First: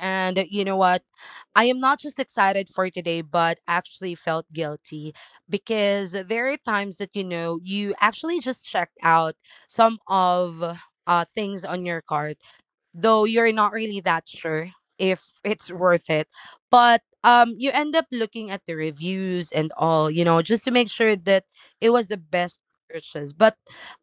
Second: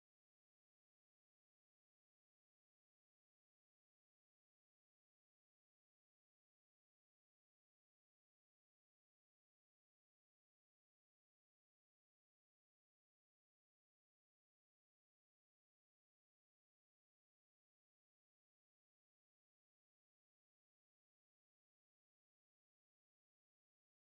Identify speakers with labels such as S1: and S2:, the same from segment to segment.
S1: And you know what? I am not just excited for today, but actually felt guilty because there are times that, you know, you actually just checked out some of things on your cart though you're not really that sure if it's worth it. But you end up looking at the reviews and all, you know, just to make sure that it was the best purchase. But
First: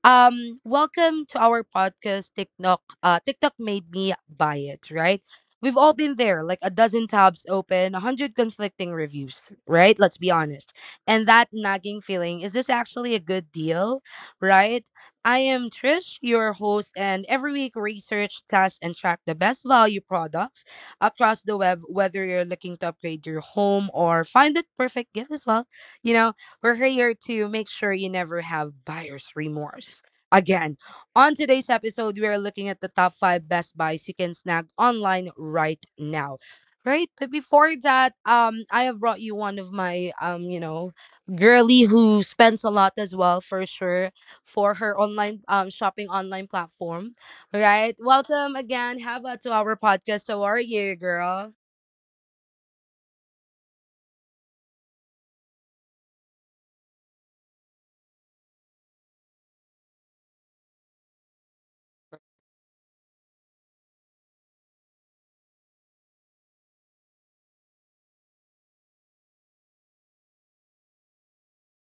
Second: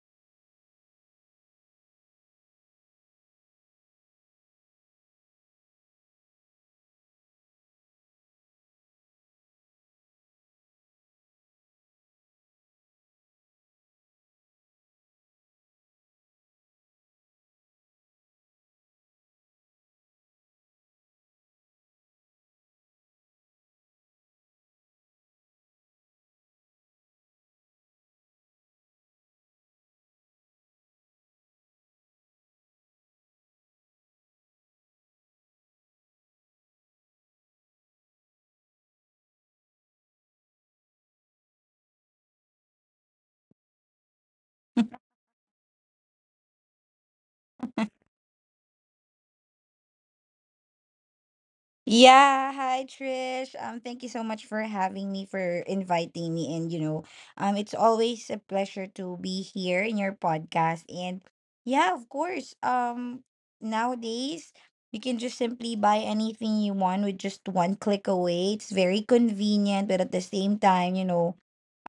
S1: welcome to our podcast, TikTok. TikTok made me buy it, right? We've all been there, like a dozen tabs open, a hundred conflicting reviews, right? Let's be honest. And that nagging feeling, is this actually a good deal, right? I am Trish, your host, and every week research, test, and track the best value products across the web, whether you're looking to upgrade your home or find that perfect gift as well. You know, we're here to make sure you never have buyer's remorse. Again, on today's episode, we are looking at the top five best buys you can snag online right now. Right, but before that, I have brought you one of my you know, girly who spends a lot as well for sure for her online shopping online platform. Right. Welcome again, Hava, to our podcast. How are you, girl?
S2: Yeah, hi Trish. Thank you so much for having me, for inviting me, and it's always a pleasure to be here in your podcast. And yeah, of course, nowadays you can just simply buy anything you want with just one click away. It's very convenient, but at the same time,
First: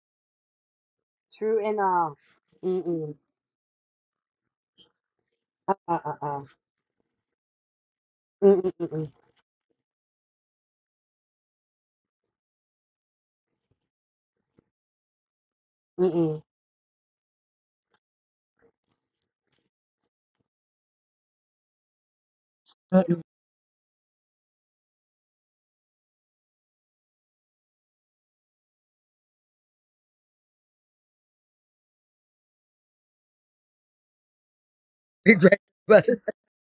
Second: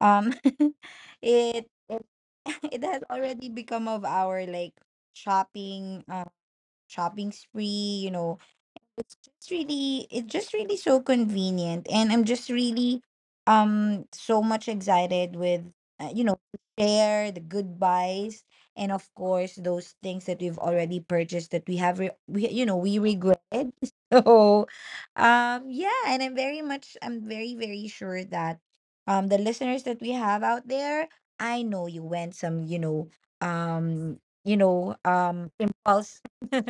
S2: um,
S1: True
S2: it
S1: enough.
S2: it has
S1: Mm-mm.
S2: already become of our like
S1: Uh, uh,
S2: shopping,
S1: uh, uh.
S2: shopping spree. You know,
S1: Mm-mm, mm-mm,
S2: it's just really it's just really so convenient, and I'm just really so much excited with
S1: mm-mm.
S2: to share the goodbyes and, of course, those things that we've already purchased that we have re- we you know we regret. So, yeah, and I'm very very sure that the listeners that we have out there, I know you went some um impulse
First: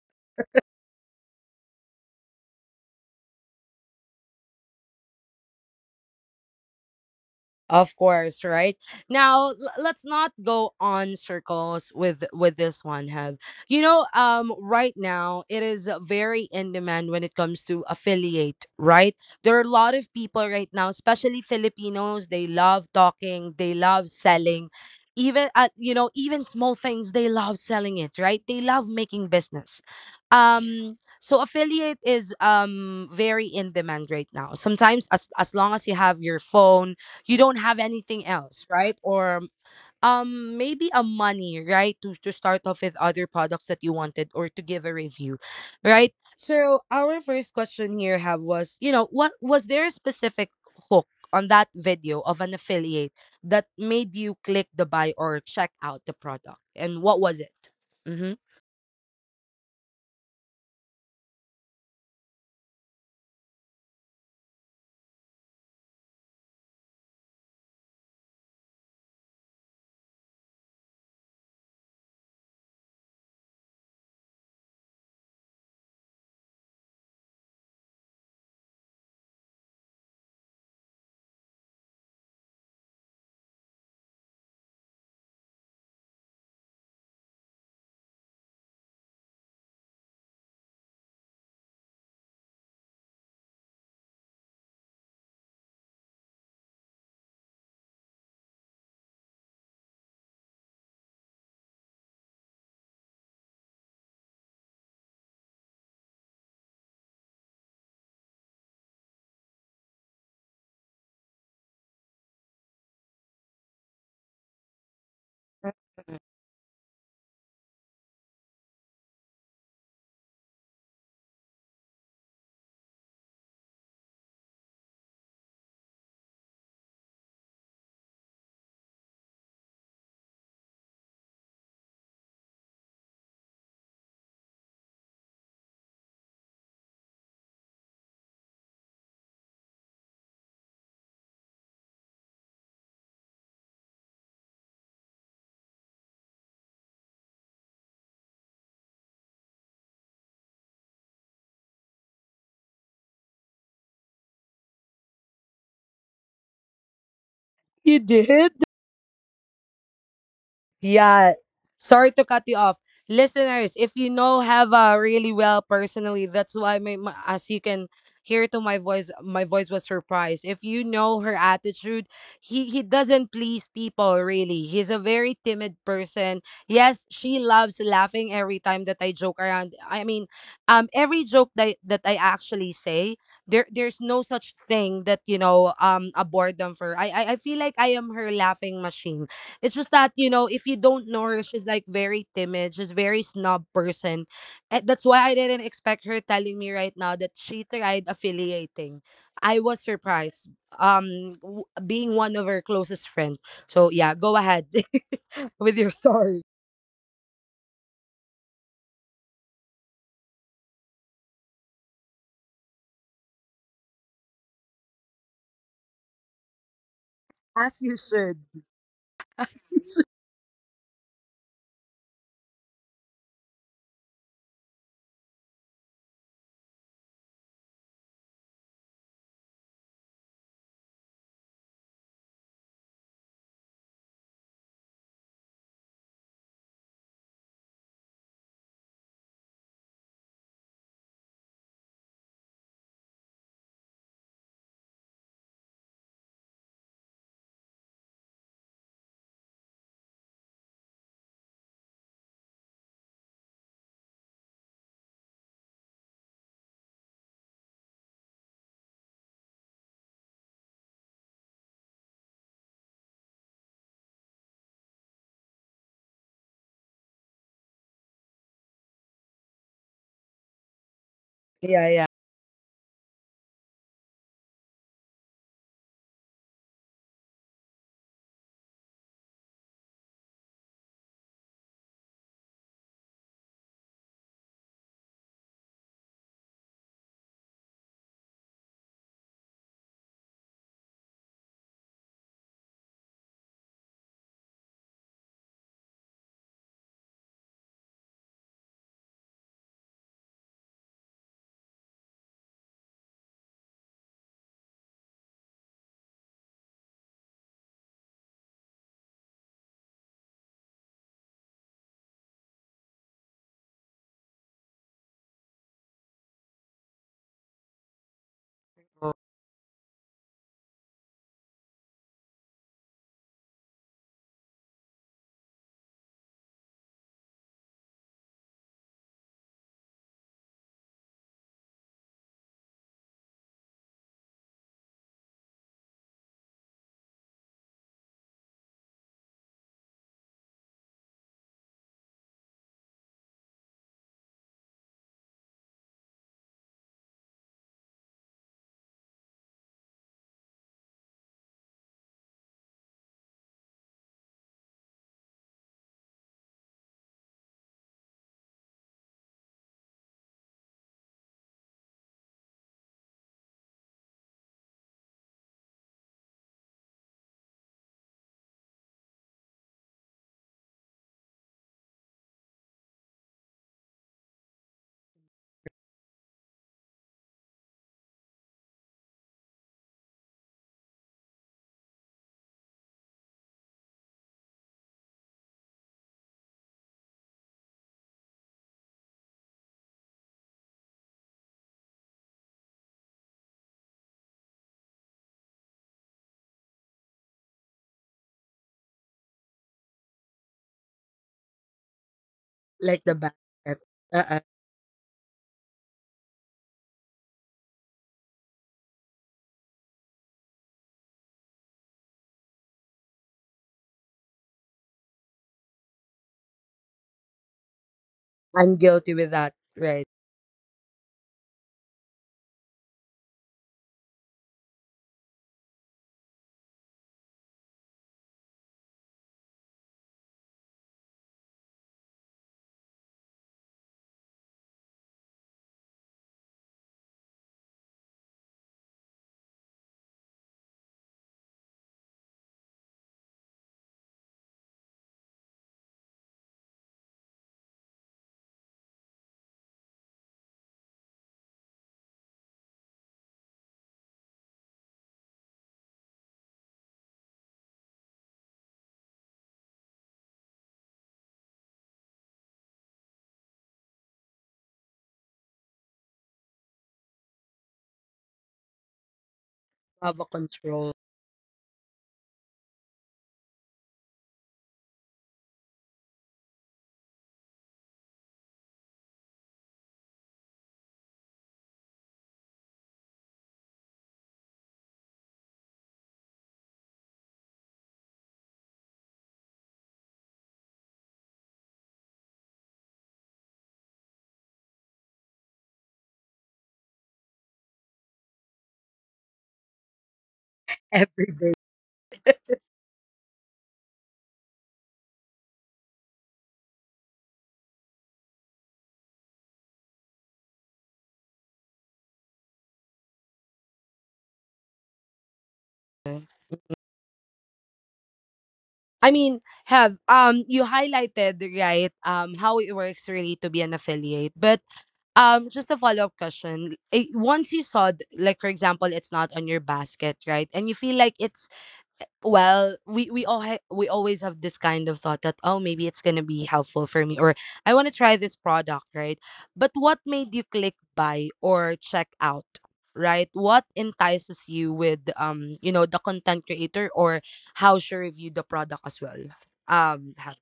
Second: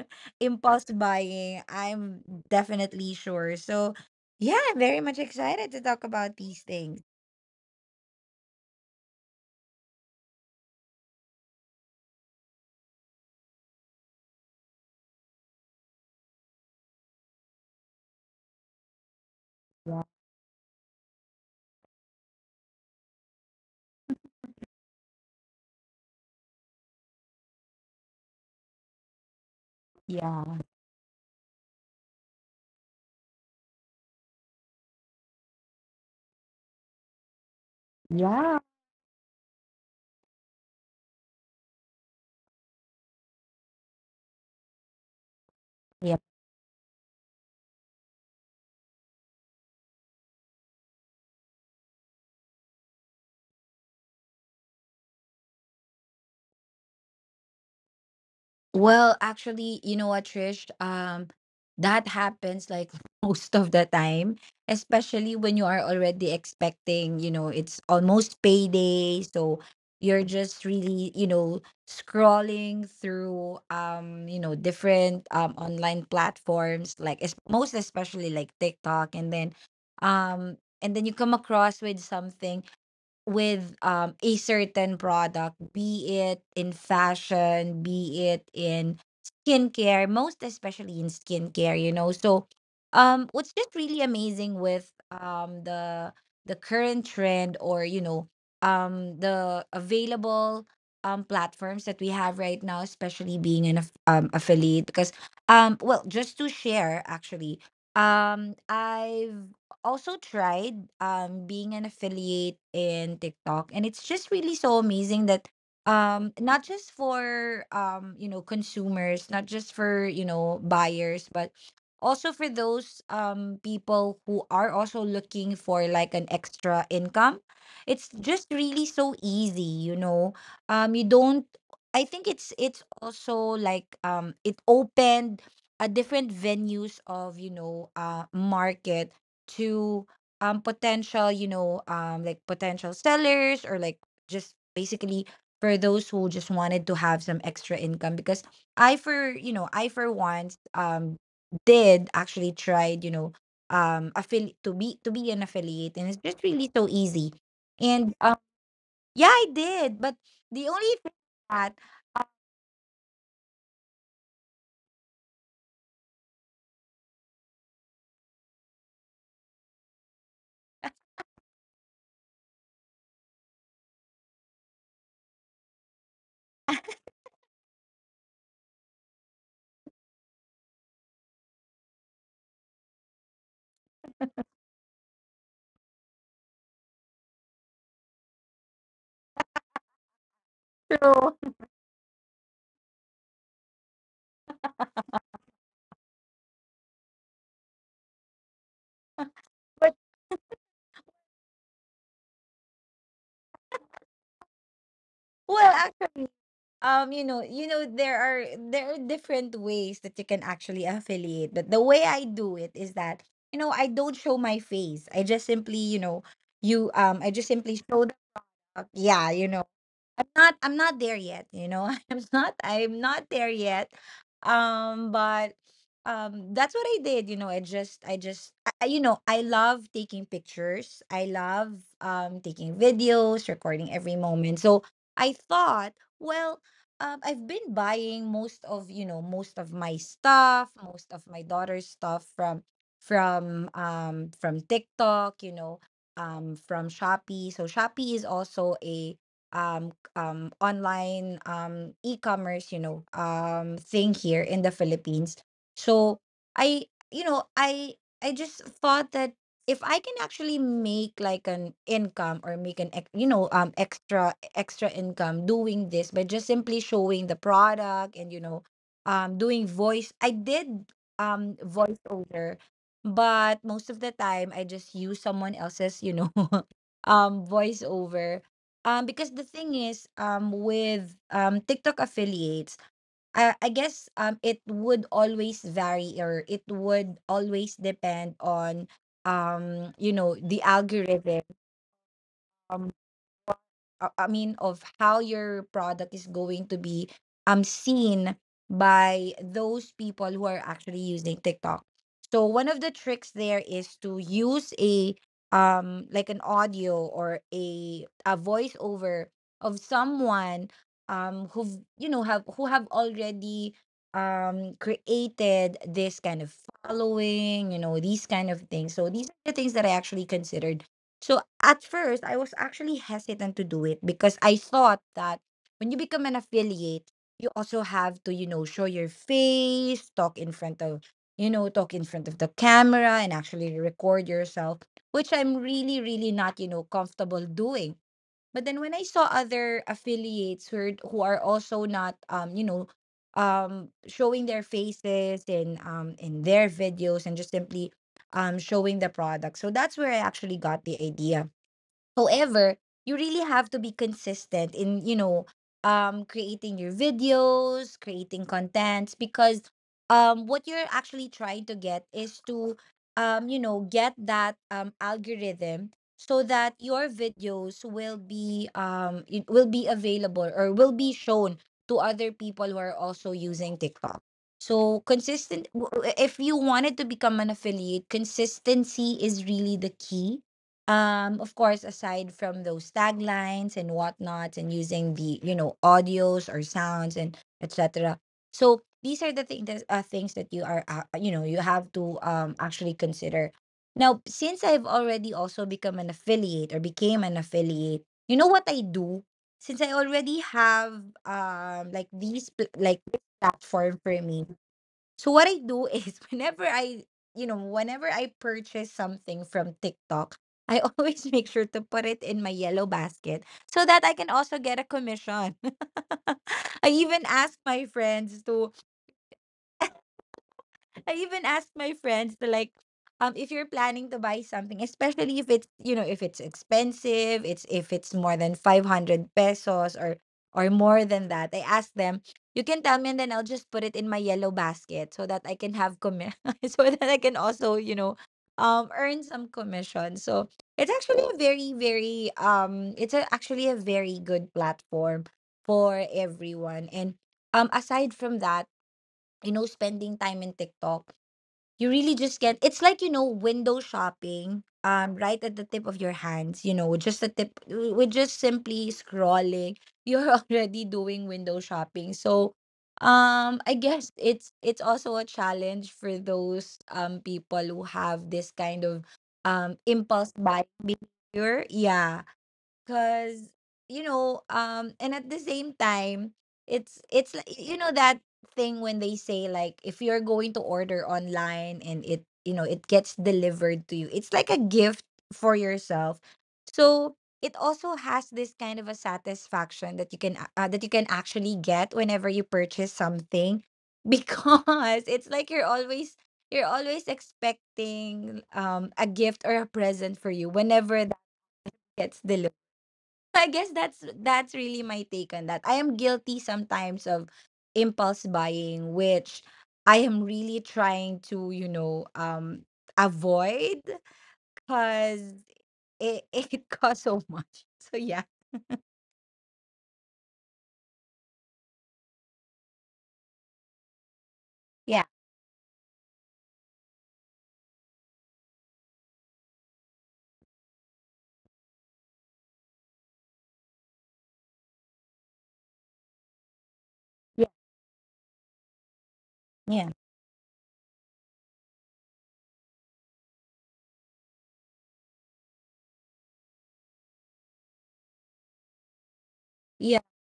S2: impulse buying, I'm definitely sure. So, yeah, I'm very much excited to talk about these things.
S1: Of course, right? Now let's not go on circles with this one, Have. You know, right now it is very in demand when it comes to affiliate, right? There are a lot
S2: Yeah,
S1: of people right now, especially Filipinos, they love talking, they love selling. Even you know, even small things they love selling it, right? They love making business.
S2: yeah,
S1: So affiliate is very in demand right now. Sometimes as long as you have your phone, you don't have anything else, right? Or maybe a money, right? To start off with other products that you wanted or to give a review, right?
S2: yeah.
S1: So our first question here, Have, was, you know, what was there a specific hook on that video of an affiliate that made you click the buy or check out the product, and what was it? Mm-hmm.
S2: Well, actually, you know what, Trish? That happens like most of the time, especially when you are already expecting, it's almost payday, so you're just really, scrolling through different online platforms like most especially like TikTok, um and then you come across with something, with a certain product, be it in fashion, be it in skincare, most especially in skincare. So, what's just really amazing with the current trend, or the available platforms that we have right now, especially being an affiliate, because, well, just to share, actually, I've also tried being an affiliate in TikTok, and it's just really so amazing that, not just for consumers, not just for buyers, but also for those people who are also looking for like an extra income. It's just really so easy, you don't... I think it's also like, it opened a different venues of, market, to potential, potential sellers, or like, just basically, for those who just wanted to have some extra income, because I for once did actually tried, affiliate, to be an affiliate, and it's just really so easy.
S1: You
S2: And
S1: did?
S2: yeah, I did, but the only thing
S1: Yeah.
S2: that...
S1: Sorry to cut you off. Listeners, if you know Hava really well personally, that's why my as you can hear to my voice was surprised. If you know her attitude, he doesn't please people really. He's a very timid person. Yes, she loves laughing every time that I joke around. I mean, every joke that I actually say, there's no such thing that, you know, a boredom for her. I feel like I am her laughing machine. It's just that, you know, if you don't know
S2: So,
S1: her, she's like very timid. She's very snob person. And that's why I didn't expect her telling me right now that she tried affiliating. I was
S2: but,
S1: surprised. Being one of her closest friend. So yeah, go ahead with your
S2: well,
S1: story.
S2: um you know you know there are there are different ways that you can actually affiliate, but the way I do it is that, I don't show my face. I just
S1: As
S2: simply
S1: you
S2: show
S1: should.
S2: the... Yeah, I'm not there yet. I'm not there yet. But that's what I did. I just I just I- you know, I love taking pictures. I love taking videos, recording every moment. So I thought, well, I've been buying most of my stuff, most of my daughter's stuff from from TikTok, from Shopee. So Shopee is also a online e-commerce, thing here in the Philippines. So I you know I I just thought that if I can actually make like an income, or make an extra extra income doing this by just simply showing the product, and doing voice. I did
S1: Yeah, yeah.
S2: voiceover, but most of the time I just use someone else's, voiceover, because the thing is, with TikTok affiliates, I guess it would always vary, or it would always depend on the algorithm. um uh, I mean, of how your product is going to be seen by those people who are actually using TikTok. So one of the tricks there is to use a like, an audio, or a voiceover, of someone who've you know have who have already created this kind of following, these kind of things. So these are the things that I actually considered. So at first, I was actually hesitant to do it because I thought that when you become an affiliate, you also have to, show your face, talk in front of the camera, and actually record yourself, which I'm really, really not, comfortable doing. But then, when I saw other affiliates who are, also not showing their faces in their videos, and just simply showing the product. So that's where I actually got the idea. However, you really have to be consistent in, creating your videos, creating contents, because what you're actually trying to get is to get that algorithm, so that your videos will be... it will be available, or will be shown to other people who are also using TikTok. So, consistent... if you wanted to become an affiliate, consistency is really the key, of course, aside from those taglines and whatnot, and using the, audios or sounds and etc. So these are the things that, things that you are you know you have to actually consider. Now, since I've already also become an affiliate, or became an affiliate, you know what I do, since I already have like, these pl-
S1: Like
S2: like
S1: the
S2: this
S1: basket.
S2: platform for
S1: Uh-uh.
S2: me. So what I do is whenever whenever I purchase something from TikTok, I always make sure to put it in my yellow basket so that I can also get a commission. I even ask my friends
S1: I'm
S2: to
S1: guilty with that. Right.
S2: I even asked my friends to, like, if you're planning to buy something, especially if it's you know if it's expensive, it's if it's more than 500 pesos, or more than that. I asked them, you can tell me, and then I'll just put it in my yellow basket so that I can so that I can also, earn some commission. So it's actually a very very it's a, actually a very good platform for everyone. And, aside from that, spending time in TikTok, you really just get it's like, window shopping, right at the tip of your hands, just a tip, with just simply scrolling, you're already doing window shopping. So, I guess it's also a challenge for those people who have this kind of
S1: Have a
S2: impulse buying
S1: control
S2: behavior. Yeah, because, and at the same time, it's like, that thing when they say, like, if you're going to order online, and it gets delivered to you, it's like a gift for yourself. So it also has this kind of a satisfaction that you can actually get whenever you purchase something, because it's like you're always expecting a gift or a present for you whenever that
S1: every day.
S2: gets delivered. So, I guess that's really my take on that. I am guilty sometimes of impulse buying, which I am really trying to, avoid, because it, it costs so much. So yeah.
S1: I mean, Have, you highlighted right how it works really to be an affiliate, but
S2: Yeah.
S1: just a follow up question. Eh, once you saw like for example, it's not on your basket, right? And you feel like it's well, we always have this kind of thought that, oh, maybe it's going to be helpful for me, or
S2: Yeah.
S1: I want to try this product, right? But
S2: Yeah.
S1: what made you click buy or check out, right? What entices you with you know, the content creator or how she reviewed the product as well,
S2: Yeah.
S1: um ha-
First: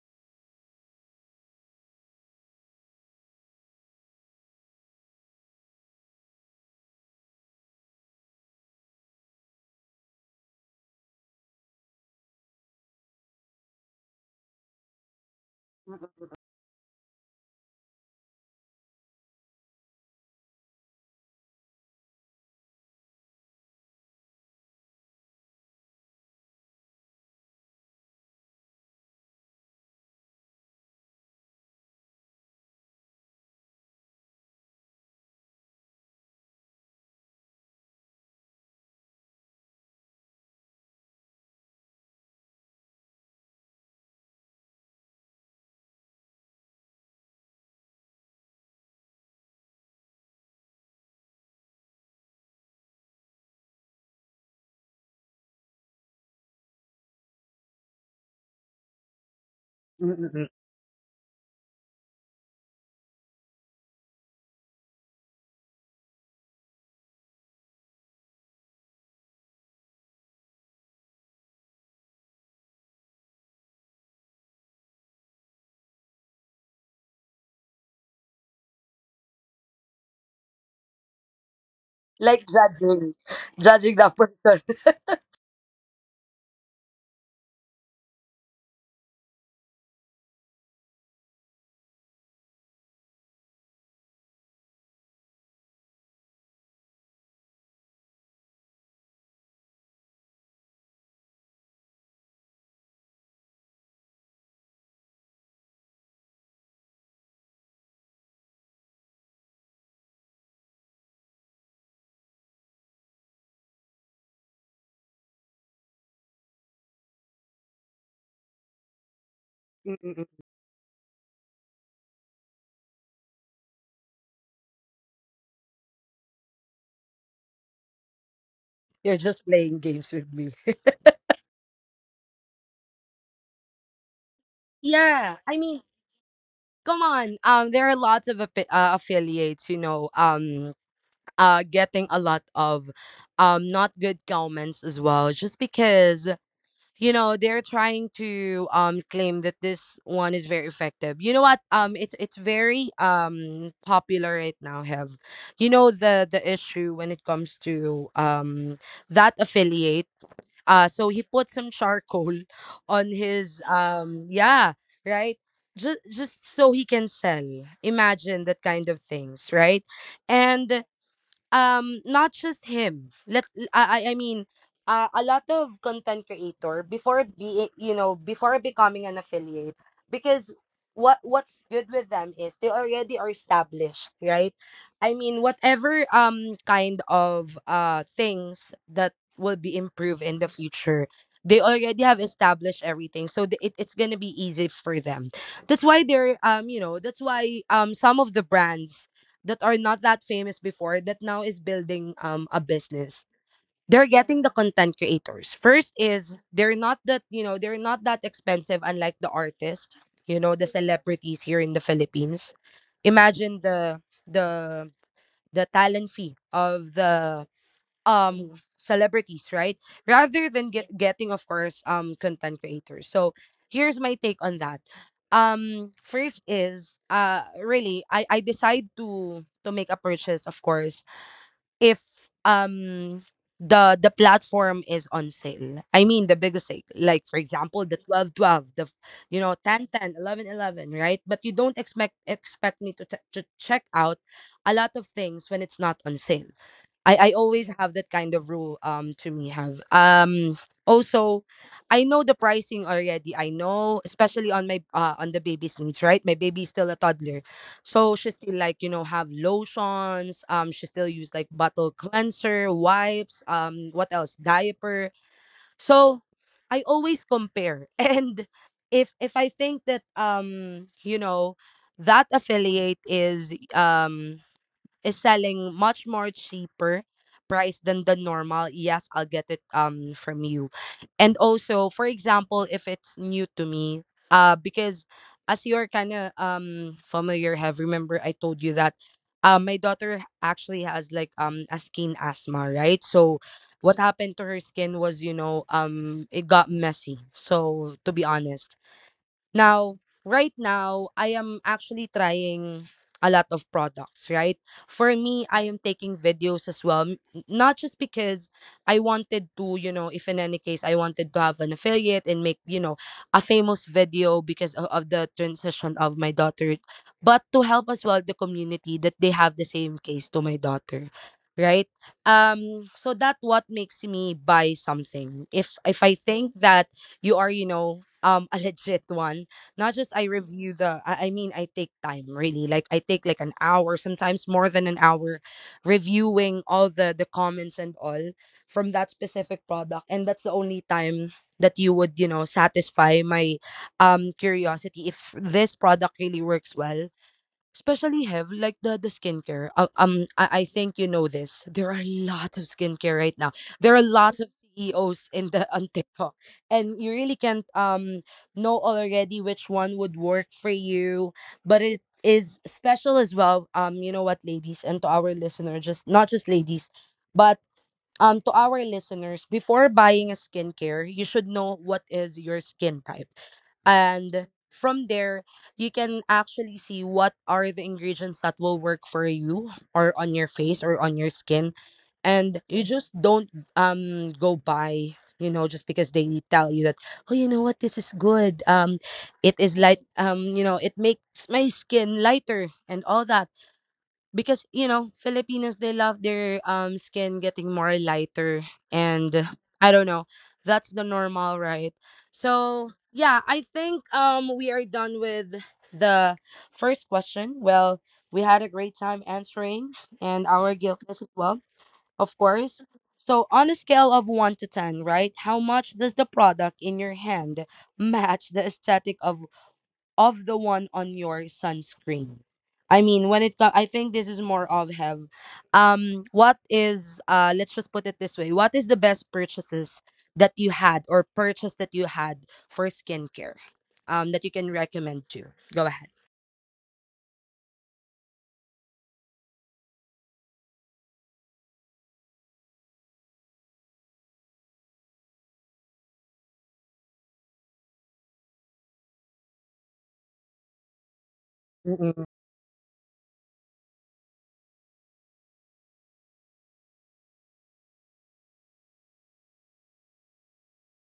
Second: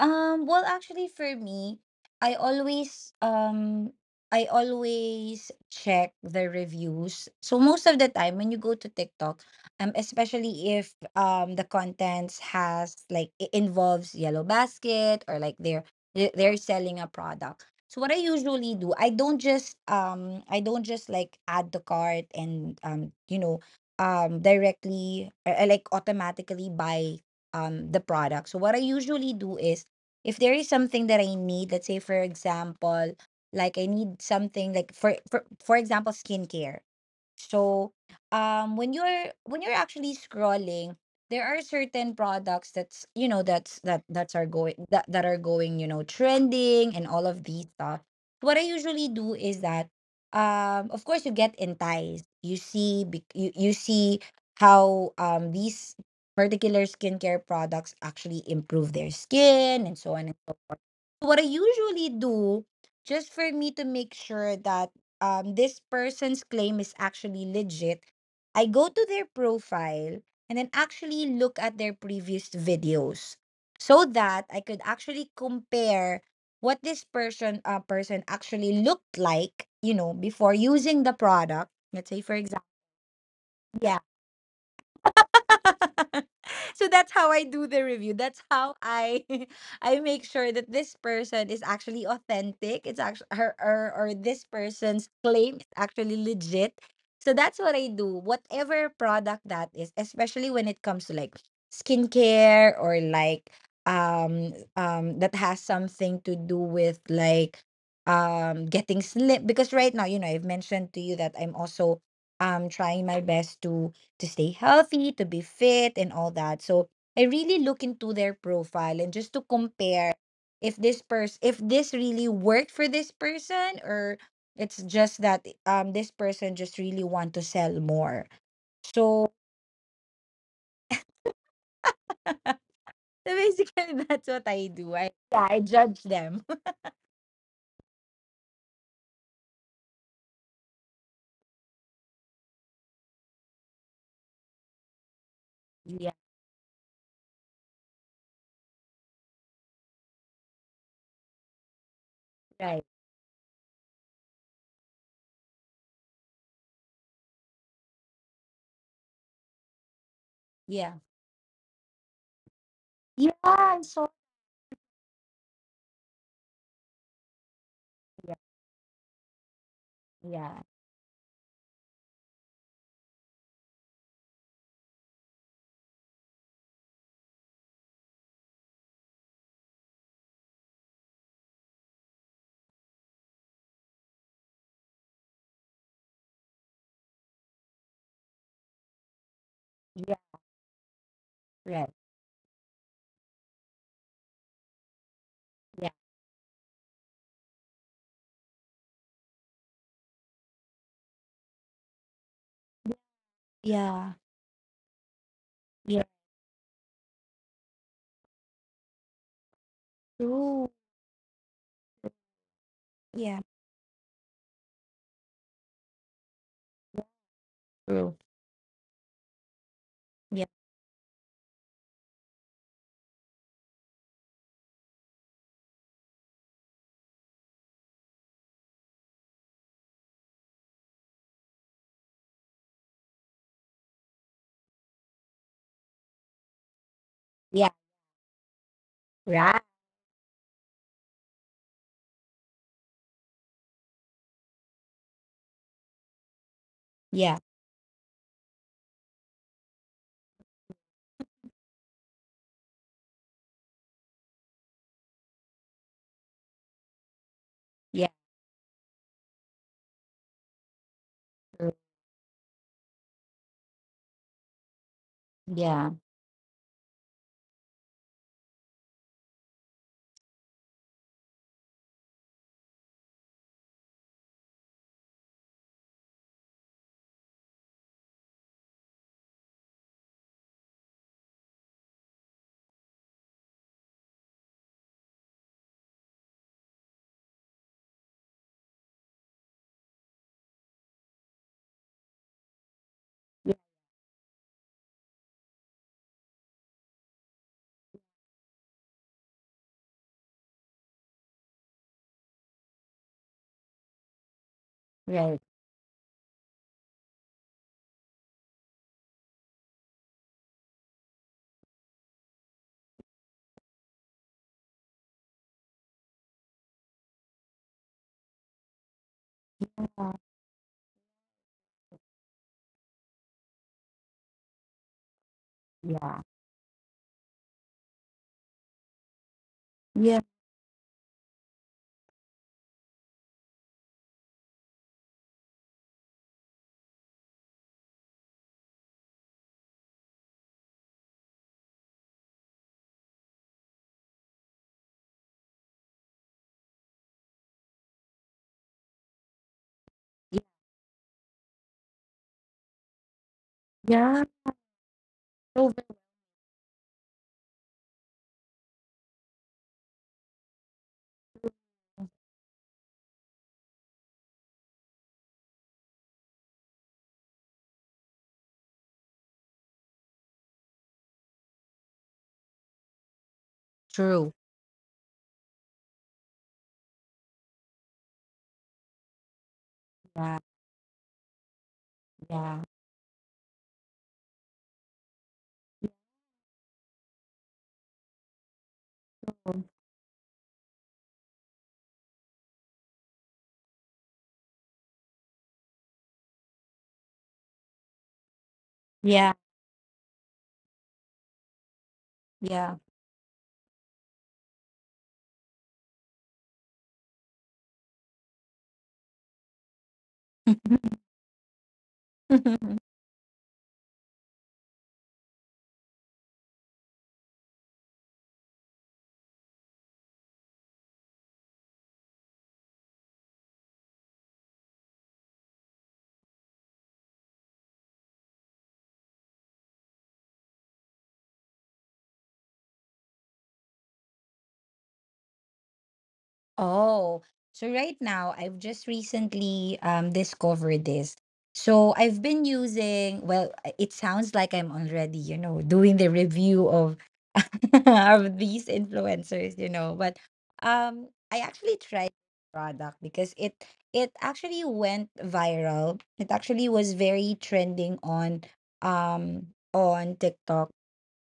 S2: Well, actually, for me, I always... I always check the reviews. So most of the time when you go to TikTok, especially if the contents has, like, it involves Yellow Basket, or like they're selling a product. So what I usually do, I don't just like, add the cart, and directly, or, like, automatically buy the product. So what I usually do is, if there is something that I need, let's say, for example, like I need something like, for example, skincare. So, when you're actually scrolling, there are certain products that's you know that's are going, that that are going, trending, and all of these stuff. What I usually do is that, of course, you get enticed. You see, you see how these particular skincare products actually improve their skin, and so on and so forth. What I usually do, just for me to make sure that this person's claim is actually legit, I go to their profile and then actually look at their previous videos so that I could actually compare what this person actually looked like, before using the product. Let's say for
S1: like
S2: example,
S1: judging
S2: yeah.
S1: judging that person
S2: So that's how I do the review. That's how I I make sure that this person is actually authentic. It's actually her or this person's claim is actually legit. So that's what I do. Whatever product that is, especially when it comes to like skincare or like that has something to do with like getting slim because right now, you know, I've mentioned to you that I'm also trying my best to stay healthy, to be fit, and all that. So I really look into their profile and just to compare
S1: Mm-mm-mm.
S2: if this person, if this really worked for this person, or it's just that this person just really want to sell more.
S1: You're
S2: So
S1: just playing games with me
S2: so basically that's what I do. I,
S1: yeah,
S2: yeah, I
S1: I mean,
S2: judge them.
S1: come on, there are lots of affiliates, you know, getting a lot of not good comments as well just
S2: Yeah,
S1: because, you know, they're trying to claim that this one is very effective, you know what, it's
S2: right.
S1: very popular right now, Have. You know, the issue when it comes to that affiliate,
S2: Yeah.
S1: so he put some charcoal on
S2: Yeah,
S1: his
S2: I'm so
S1: yeah, right, just so he can sell,
S2: yeah,
S1: imagine that kind of things, right?
S2: yeah,
S1: And not just him, let I mean, a lot of content creator before, be you know, before becoming an affiliate, because what what's good with them is they already are established, right? I mean, whatever kind of things that will be
S2: yeah,
S1: improved in the future, they
S2: right.
S1: already have established everything, so it, it's gonna be easy for them. That's
S2: Yeah.
S1: why they're, you know, that's why some of the brands that are not that famous before, that now is building a business, they're
S2: Yeah.
S1: getting the content creators first,
S2: Yeah.
S1: is they're not that, you know, they're not that expensive, unlike the artists, you know,
S2: True.
S1: the celebrities here in the Philippines.
S2: Yeah.
S1: Imagine the the the talent fee of the
S2: True.
S1: celebrities, right?
S2: Yeah.
S1: Rather than getting, of course, content creators. So here's my take on that. First is, really, I decide to make a purchase, of course, if the the platform is on sale. I mean, the biggest sale, like for
S2: Yeah.
S1: example, the 12 12, the, you
S2: Right.
S1: know, 10 10, 11 11, right? But you don't expect me to, to check out a lot of things when it's not on sale.
S2: Yeah.
S1: I always have that kind of rule, to me, Have, also, I know the pricing already. I know especially on my on the baby's needs, right? My baby's still a toddler, so she still, like, you know, have lotions, she still use like
S2: Yeah.
S1: bottle cleanser, wipes, what else, diaper.
S2: Yeah.
S1: So I always compare and if I think that, you know, that affiliate is, is selling much more cheaper price than the normal, yes, I'll get it from you. And also for example, if it's new to me, because as you're kind of familiar, Have, remember I told you that, my daughter actually has like a skin asthma, right? So
S2: Yeah.
S1: what happened to her skin was, you know, it got messy. So to be honest, now, right now, I am actually trying a lot of products, right? For
S2: Right.
S1: me, I am taking videos as well, not just because I wanted to, you know, if in any case I wanted to have an affiliate and make, you know, a famous video because of the transition of my daughter, but to help as well the community that they have the same
S2: Yeah.
S1: case to my daughter, right? So that what makes me buy something. If
S2: Yeah.
S1: I think that you are, you know, a legit one. Not
S2: Yeah.
S1: just I review the I mean, I take time really. Like I take like an hour, sometimes more than an hour reviewing all the comments and all from that specific product, and that's the only time that you would, you know, satisfy my curiosity if this product really works well, especially, Have, like the skincare.
S2: Yeah.
S1: I think you know this. There are lots of skincare right now. There are
S2: Yeah.
S1: lots of CEOs in
S2: So
S1: the
S2: very
S1: on TikTok, and you really can't know already which one would work for you. But it is special as well. You know what, ladies, and to our listener, just not just ladies, but to our listeners, before buying a skincare, you should know what is your skin type,
S2: true.
S1: and from there you can actually see what are the ingredients that will work for you or
S2: Yeah.
S1: on your face or on your skin.
S2: Yeah.
S1: And you just don't go by, you know, just because they tell you that, oh, you know what, this is good,
S2: Um,
S1: it is light, you know, it makes my skin lighter and all that, because, you know, Filipinos, they love their skin getting more lighter.
S2: yeah.
S1: And I don't know, that's the normal, right?
S2: Yeah.
S1: So yeah, I think we are done with the first question. Well, we had a great time answering, and our guiltness as well, of course. So on a scale of 1 to 10, right, how much does the product in your hand match the aesthetic of the one on your sunscreen. I mean, when it comes, I think this is more of Have. What is uh? Let's just put it this way: what is the best purchases that you had, or purchase that you had, for skincare? That you can recommend to. Go ahead.
S2: Oh, so right now I've just recently discovered this. So I've been using, well, it sounds like I'm already, you know, doing the review of of these influencers, you know, but I actually tried
S1: Mm-mm.
S2: the product because it actually went viral. It actually was very trending um on TikTok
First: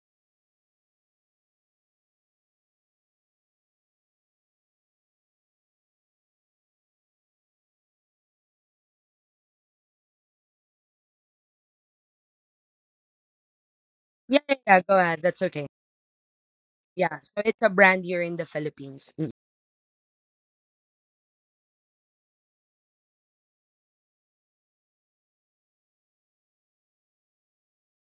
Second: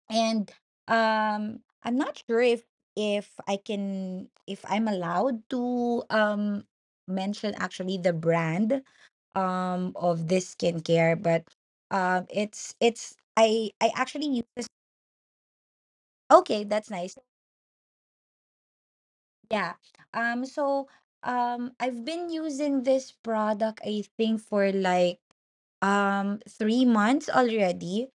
S2: and um I'm not sure if I can, if I'm allowed to mention actually the brand of this skincare, but it's I actually
S1: Yeah,
S2: use
S1: yeah,
S2: this,
S1: yeah, go ahead. That's okay.
S2: okay, that's nice.
S1: Yeah, so it's a brand here in the Philippines. Mm.
S2: Yeah. So I've been using this product I think for like 3 months already.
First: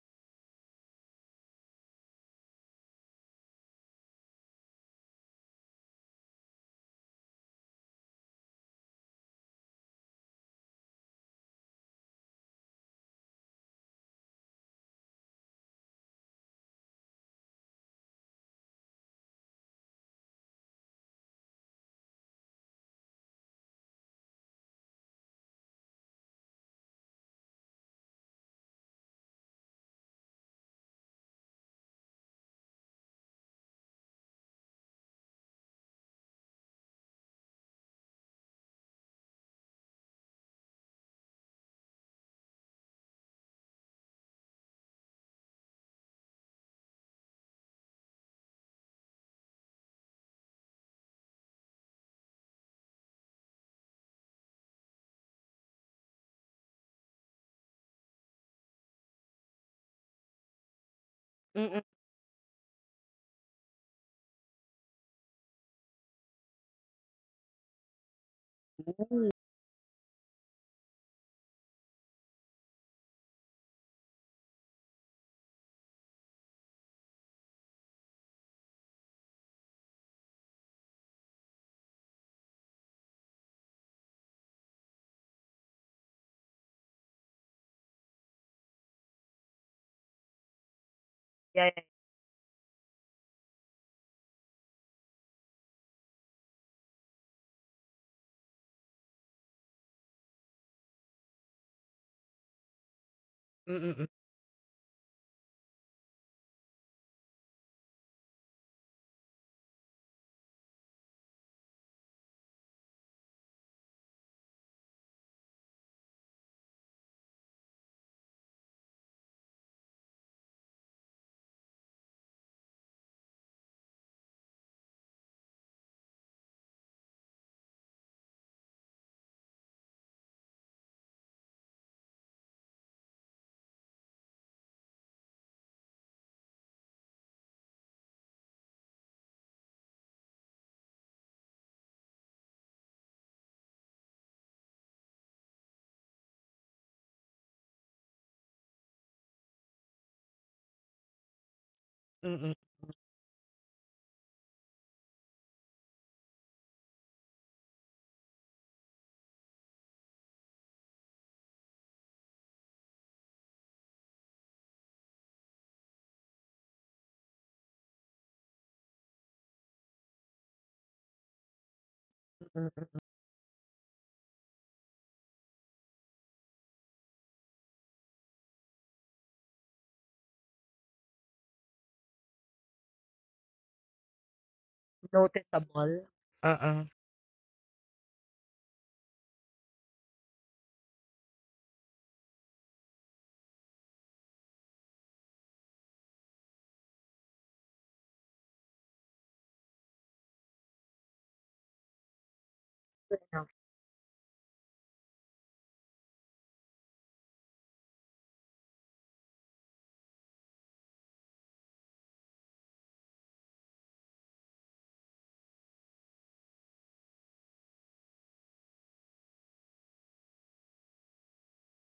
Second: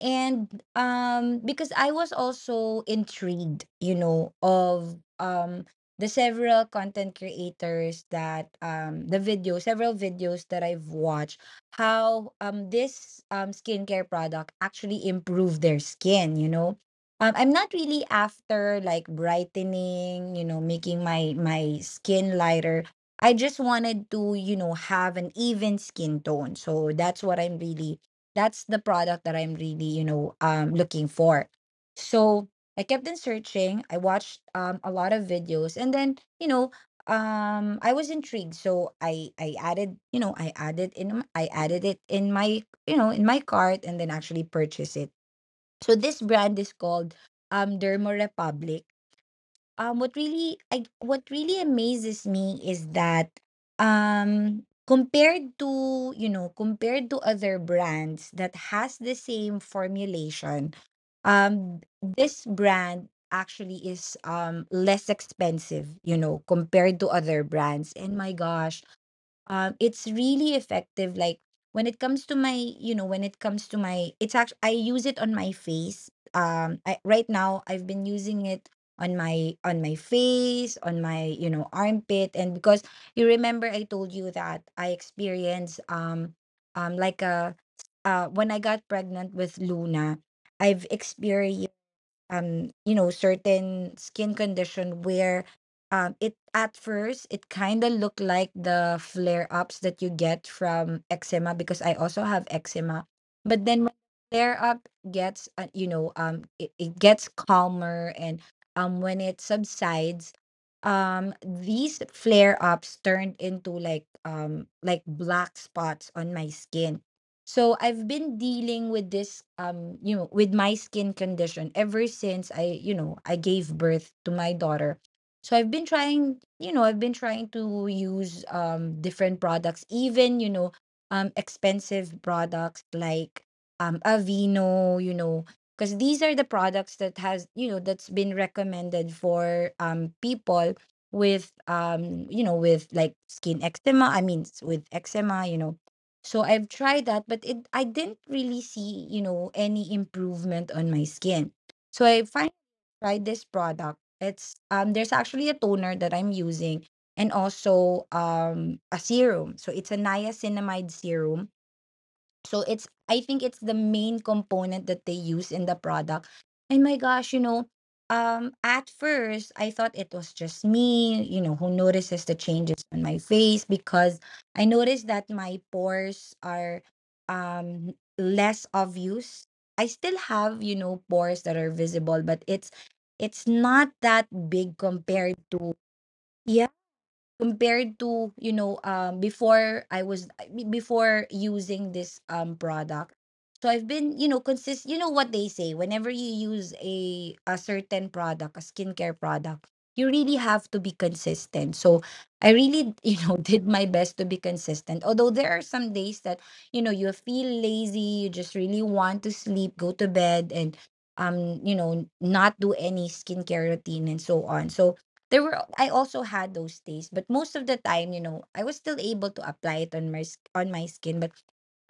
S2: And because I was also intrigued, you know, of the several content creators that the video, several videos that I've watched how this skincare product actually improved their skin, you know. Um, I'm not really after like brightening, you know, making my my skin lighter. I just wanted to, you know, have an even skin tone. So that's what I'm really, that's the product that I'm really, you know, looking for. So I kept on searching. I watched a lot of videos and then, you know, I was intrigued. So I added, you know, I added in m- I added it in my, you know, in my cart and then actually purchased it. So this brand is called Dermo Republic. Um, what really, I, what really amazes me is that compared to, you know, compared to other brands that has the same formulation,
S1: Mm-mm.
S2: this brand actually is less expensive, you know, compared to other brands. And my gosh,
S1: Ooh.
S2: it's really effective, like when it comes to my, you know, when it comes to my, it's actually, I use it on my face. Um, I, right now I've been using it on my, on my face, on my, you know, armpit. And because you remember I told you that I experienced like a uh, when I got pregnant with Luna, I've experienced
S1: Yeah, yeah.
S2: you know, certain skin condition where it at first it kind of looked like the flare ups that you get from eczema, because I also have eczema. But
S1: Yeah.
S2: then when
S1: Mm-mm.
S2: the flare up gets, you know, it gets calmer, and when it subsides, these flare ups turned into like black spots on my skin. So I've been dealing with this, you know, with my skin condition ever since I, you know, I gave birth to my daughter. So I've been trying, you know, I've been trying to use different products, even, you know, expensive products like Aveeno, you know, because these are the products that has, you know, that's been recommended for people with you know, with like skin eczema, I mean, s- with eczema, you know. So I've tried that, but it, I didn't really see, you know, any improvement on my skin. So I finally
S1: Mm-mm.
S2: tried this product. It's there's actually a toner that I'm using, and also a serum. So it's a niacinamide serum, so it's, I think it's the main component that they use in the product. And my gosh, you know, at first I thought it was just me, you know, who notices the changes on
S1: Mm-mm.
S2: my face. Because I noticed that my pores are um less obvious. I still have, you know, pores that are visible, but it's not that big compared to,
S1: Noticeable. Uh-uh.
S2: compared to, you know, before I was, I mean, before using this product. So I've been, you know, consist-, you know what they say, whenever you use a certain product, a skincare product, you really have to be consistent. So I really you know, did my best to be consistent, although there are some days that, you know, you feel lazy, you just really want to sleep, go to bed, and you know, not do any skincare routine and so on. So there were, I also had those days, but most of the time, you know, I was still able to apply it on my s- on my skin. But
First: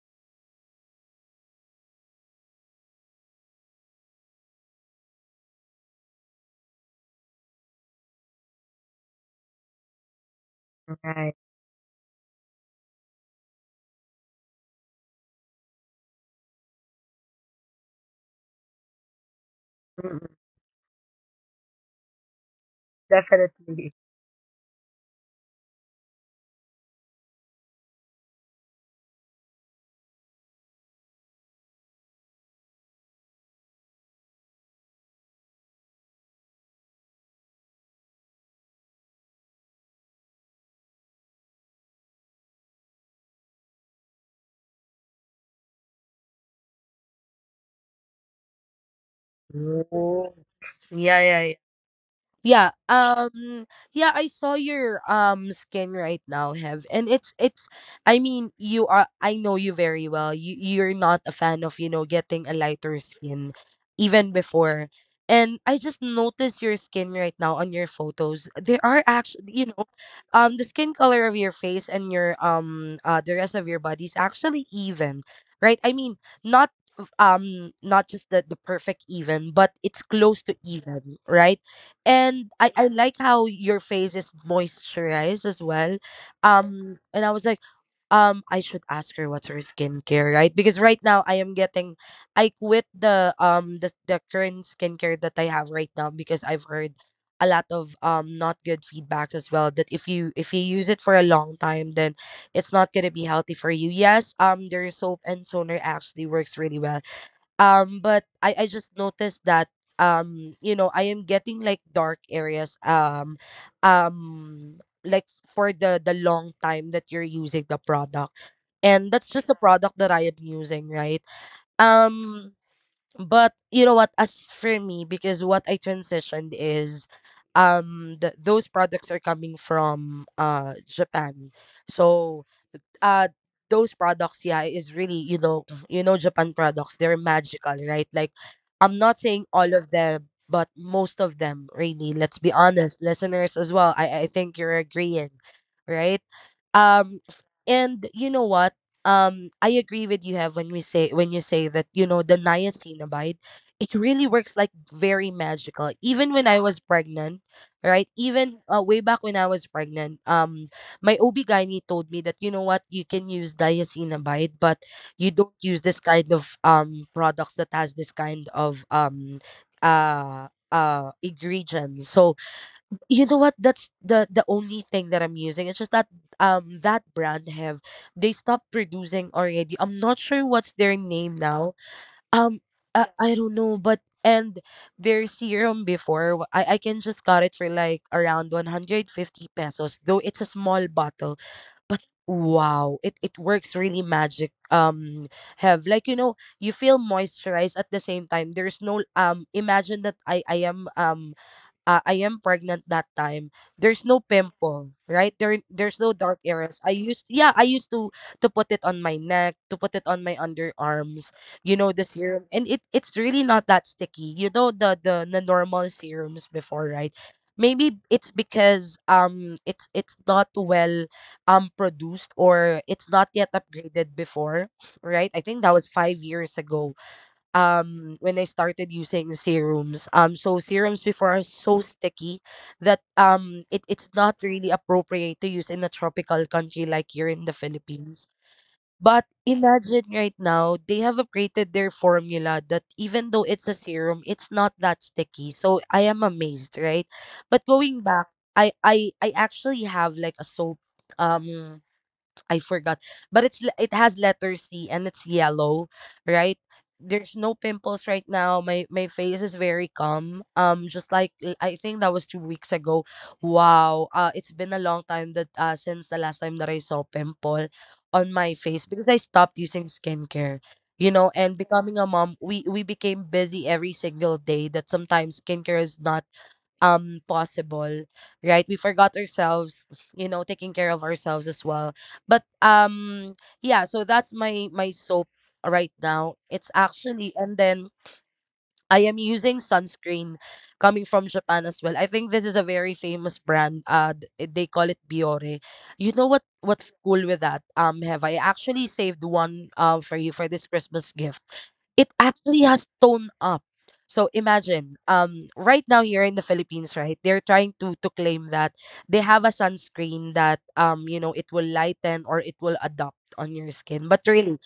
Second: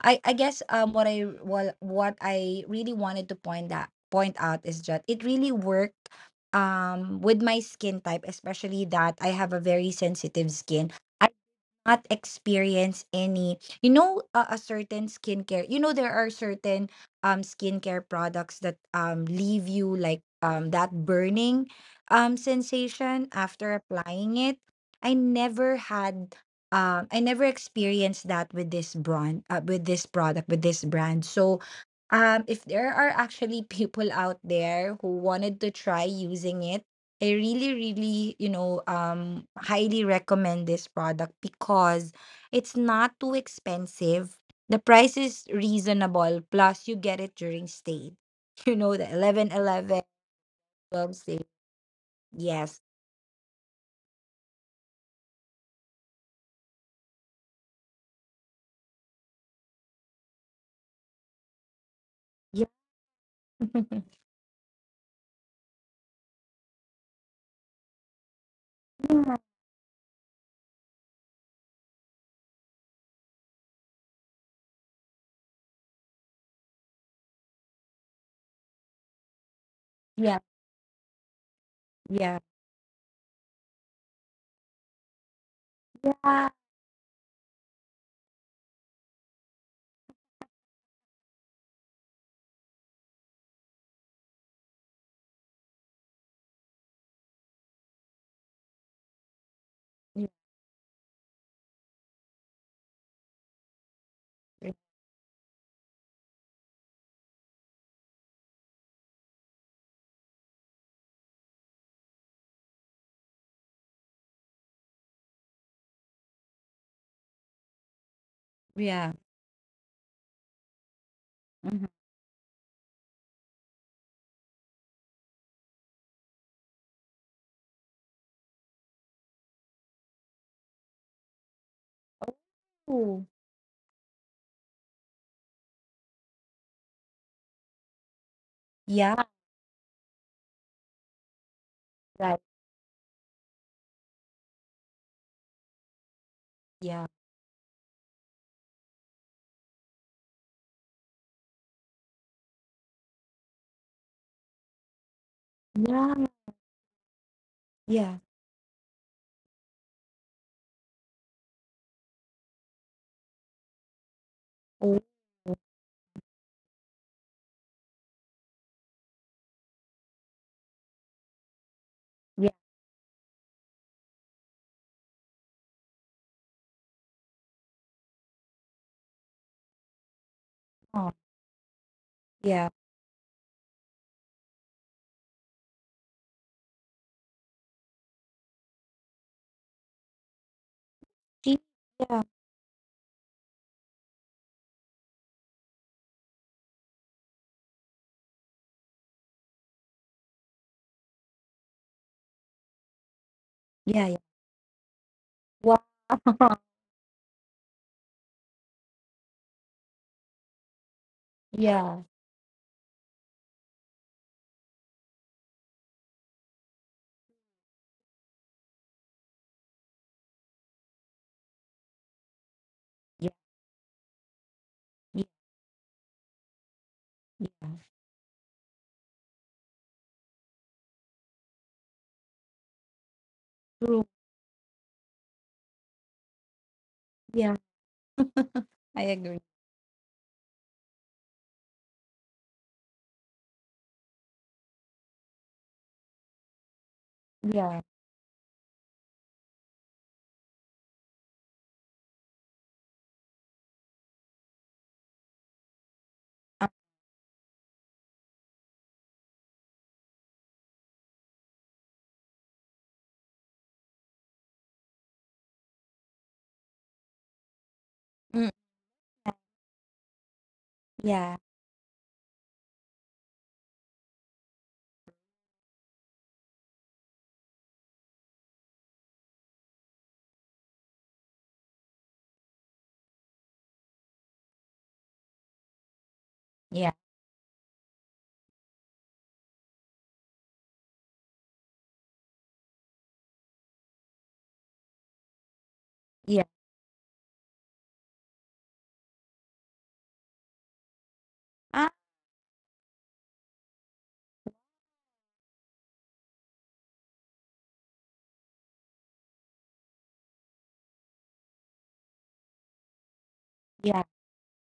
S2: I guess what I, well, what I really wanted to point that point out is that it really worked with my skin type, especially that I have a very sensitive skin.
S1: Okay.
S2: Not experience any, you know, a certain skincare, you know, there are certain skincare products that leave you like
S1: Mm-mm.
S2: that burning sensation after
S1: Definitely.
S2: applying it. I never had I never experienced that with this brand, with this product, with this brand. So if there are actually people out there who wanted to try using it, I really, really, you know, highly recommend this product because it's not too expensive. The price is reasonable, plus you get it during state. You know, the 11.11, 12.
S1: Yeah, yeah,
S2: 11,
S1: yeah. Yeah.
S2: yes.
S1: Yeah, I saw your skin right now, Hev. And it's I mean, you are I know you very well. You're not a fan of, you know, getting a
S2: Yeah.
S1: lighter skin even before. And I just noticed your skin right now on your photos. There are actually, you know, the skin color of your face and your the rest of your body is actually even, right? I mean, not not just the perfect even but it's
S2: Yeah. Yeah.
S1: close to even, right?
S2: Yeah.
S1: And I like how your face is moisturized as well. And I was like, I should ask her what's her skincare, right? Because right now I am getting, I quit the the current skincare that I have right now because I've heard a lot of not good feedbacks as well that
S2: Yeah.
S1: if you use it for a long time then it's not gonna be healthy for you. Yes, their soap and toner actually works really well but I just noticed that you know I am getting like dark areas um like for the long time that you're using the product, and
S2: Yeah.
S1: that's just the product that I am using, right?
S2: Mhm.
S1: um but you know what, as for me, because what I transitioned is those products are coming from Japan. So
S2: Oh.
S1: uh those products, yeah, is really, you know, you know, Japan products, they're magical, right? Like I'm not
S2: Yeah.
S1: saying all of them but most of them really. Let's
S2: Right.
S1: be honest, listeners as well. I think you're agreeing, right?
S2: Yeah.
S1: um and you know what, I agree with you, have when we say when you say that, you know, the niacinamide, it really works like very magical
S2: Yeah.
S1: even when I was pregnant, right?
S2: Yeah.
S1: Even way back when I was pregnant, my OB gynae told me that, you know what, you can use diacinamide but
S2: Oh.
S1: you don't use this kind of products that has this kind of ingredients. So
S2: Yeah.
S1: you know what, that's the only thing that I'm using. It's just that that brand, have they stopped producing already. I'm not sure what's their name now. um
S2: Yeah.
S1: I don't know but. And their serum before w- I can just got it for like around 150 pesos, though it's a small bottle.
S2: See?
S1: But
S2: Yeah.
S1: wow, it works really magic. Have like you know, you feel moisturized. At the same time, there's no imagine that I am I am pregnant that time,
S2: Yeah.
S1: there's
S2: Yeah.
S1: no pimple, right? There
S2: Wow.
S1: there's no dark areas. I used, yeah, I used to put it on my neck, to put it on my underarms, you know,
S2: Yeah.
S1: the serum. And it it's really not that sticky. You know the normal serums before, right? Maybe it's because it's not well produced or it's
S2: Yeah.
S1: not yet upgraded before, right? I think that was 5 years ago
S2: Yeah.
S1: when I started using serums. So serums before are so sticky that it,
S2: True.
S1: it's not really appropriate to use in a tropical country like here in
S2: Yeah.
S1: the Philippines.
S2: I
S1: But
S2: agree.
S1: imagine right now they have upgraded their formula that even though it's a serum, it's not that sticky. So I am amazed, right? But
S2: Yeah.
S1: going back, I actually have like a soap, um I forgot, but it's le- it has letter C and it's yellow, right?
S2: Uh,
S1: There's no pimples right now. My face is very calm. Just like l- I think that was 2 weeks ago. Wow. It's been a long time that since the last time that I saw pimple on
S2: mm,
S1: my face because I stopped using skincare. You know,
S2: yeah.
S1: and becoming a mom, we became busy every single day. That sometimes skincare is not possible, right? We forgot ourselves, you know, taking care of ourselves as well. But yeah, so that's my my soap right now. It's
S2: Yeah.
S1: actually, and then I am using sunscreen coming from Japan as well. I think this is a very famous brand. They call it Biore. You know
S2: Yeah.
S1: what what's cool with that, have I actually saved one for you for this Christmas gift.
S2: Ah.
S1: It actually has toned up. So imagine, right now here in the Philippines, right, they're trying to claim that they have a sunscreen that, you know, it will lighten or it will adapt on your
S2: Yeah.
S1: skin. But really,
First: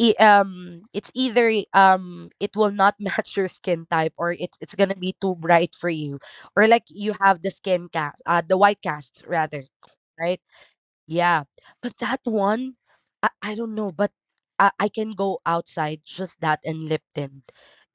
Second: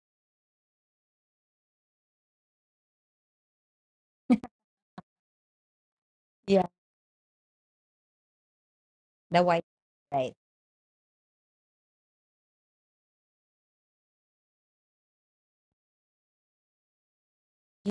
S1: it's either it will not match your skin type or it's gonna be too bright for you, or
S2: Yeah.
S1: like you have the skin cast, the white cast
S2: The
S1: rather,
S2: white. Right.
S1: right? Yeah, but that one, I don't know, but I can go outside just that and Lipton.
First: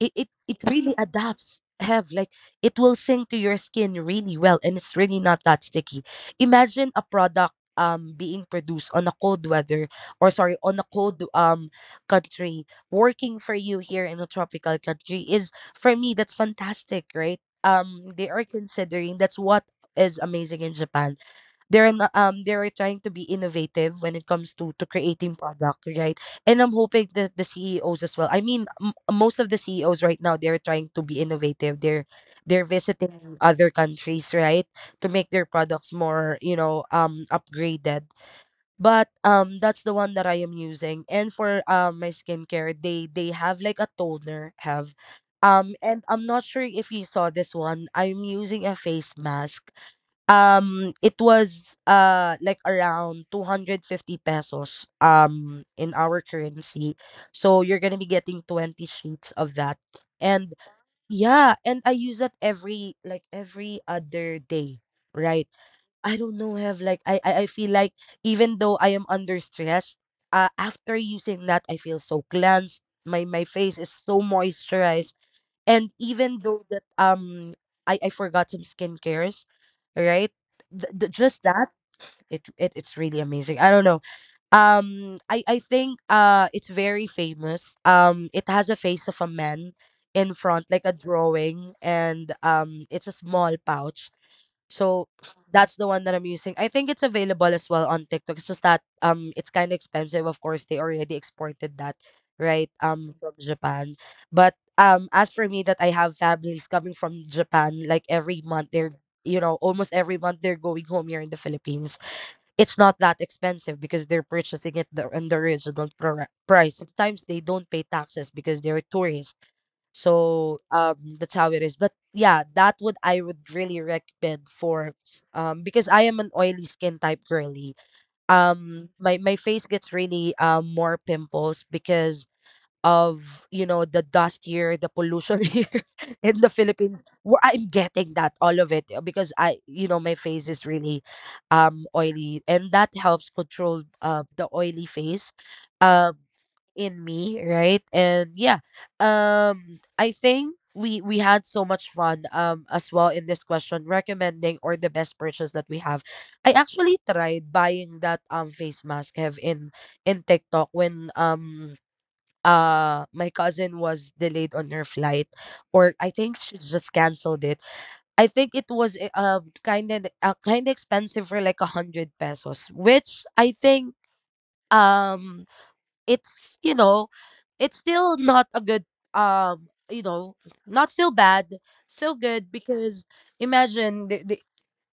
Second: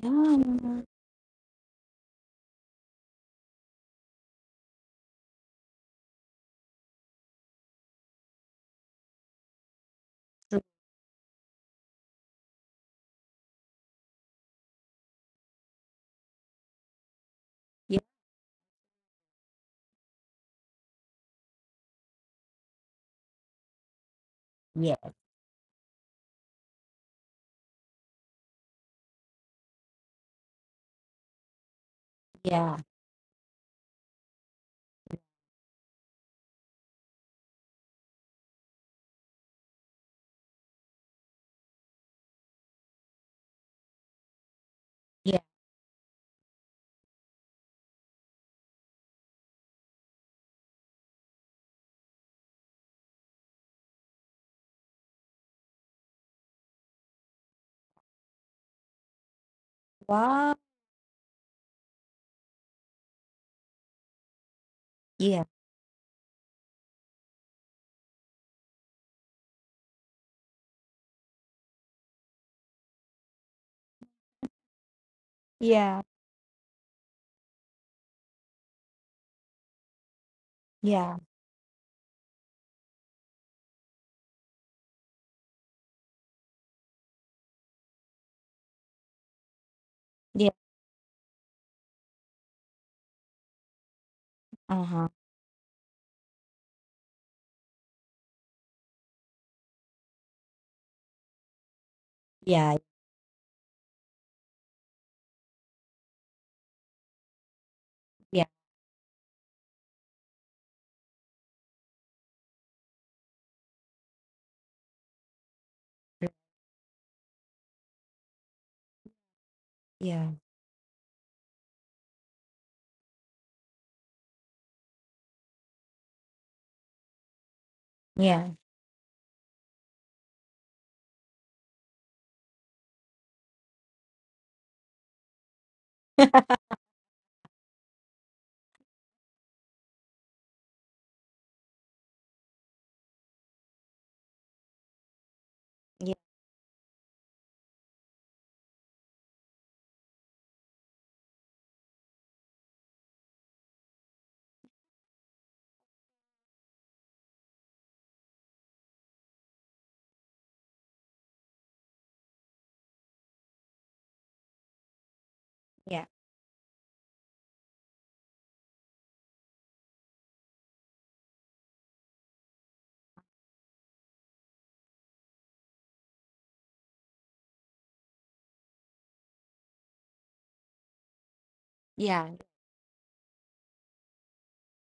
S1: It really adapts, Have like it will sink to your skin really well, and it's really not that sticky. Imagine a product being produced on a cold weather, or sorry,
S2: True.
S1: on a cold country, working for you here in a tropical country is for me that's fantastic, right?
S2: Yeah.
S1: They are considering. That's what is amazing in Japan. They're not, they're trying to be innovative when it comes to
S2: Yeah.
S1: creating product, right? And I'm hoping that the CEOs as well, I mean, m- most of the CEOs right now, they're trying to be innovative. They're
S2: Yeah.
S1: visiting other countries, right, to make their products more, you know, upgraded. But that's the one that I am using. And for my skincare, they have like a toner, have
S2: Yeah.
S1: and I'm not sure if you saw this one. I'm using a face mask. Um, it was, like around 250 pesos, in our currency. So you're gonna be getting 20 sheets of that. And
S2: Wow.
S1: yeah, and I use that every like every other day,
S2: Yeah.
S1: right? I don't know, have like I feel like even though I am under stress, after using that I feel so cleansed. My face is so moisturized and
S2: Yeah.
S1: even though that I forgot some skincares, right?
S2: Yeah.
S1: Just that it it's really amazing. I don't know. I think it's very famous. Um, it has a face of a man in
S2: Yeah.
S1: front like a drawing and it's a small pouch,
S2: Uh huh.
S1: so that's the one that I'm using. I think it's available as well on TikTok. It's just that it's kind of expensive. Of course, they already exported that, right?
S2: Yeah.
S1: Um, from Japan. But as for me, that I have families coming from Japan like
S2: Yeah.
S1: every month they're, you know, almost every month they're going home here in the Philippines. It's not that expensive because they're purchasing it the, on the original pr-
S2: True.
S1: price. Sometimes they don't pay taxes because they're tourists.
S2: Yeah.
S1: So that's how it is. But yeah, that would I would really recommend for because I am an oily skin type girly.
S2: Yeah.
S1: My my face gets really more pimples because of, you know, the dust here, the pollution here in the Philippines, where I'm getting that all of it, because I, you know, my face is really oily and that helps control the oily face
S2: Yeah.
S1: um in me, right? And yeah, I think we had so much fun as well in this question, recommending or the best purchase that we have. I actually tried buying that face mask, have in TikTok when my cousin was delayed on her flight, or
S2: Yeah.
S1: I think she just canceled it. I think it was kind of expensive for like a hundred pesos, which I think um it's, you know, it's still not a good, you know, not still bad, still
S2: Yeah.
S1: good. Because imagine the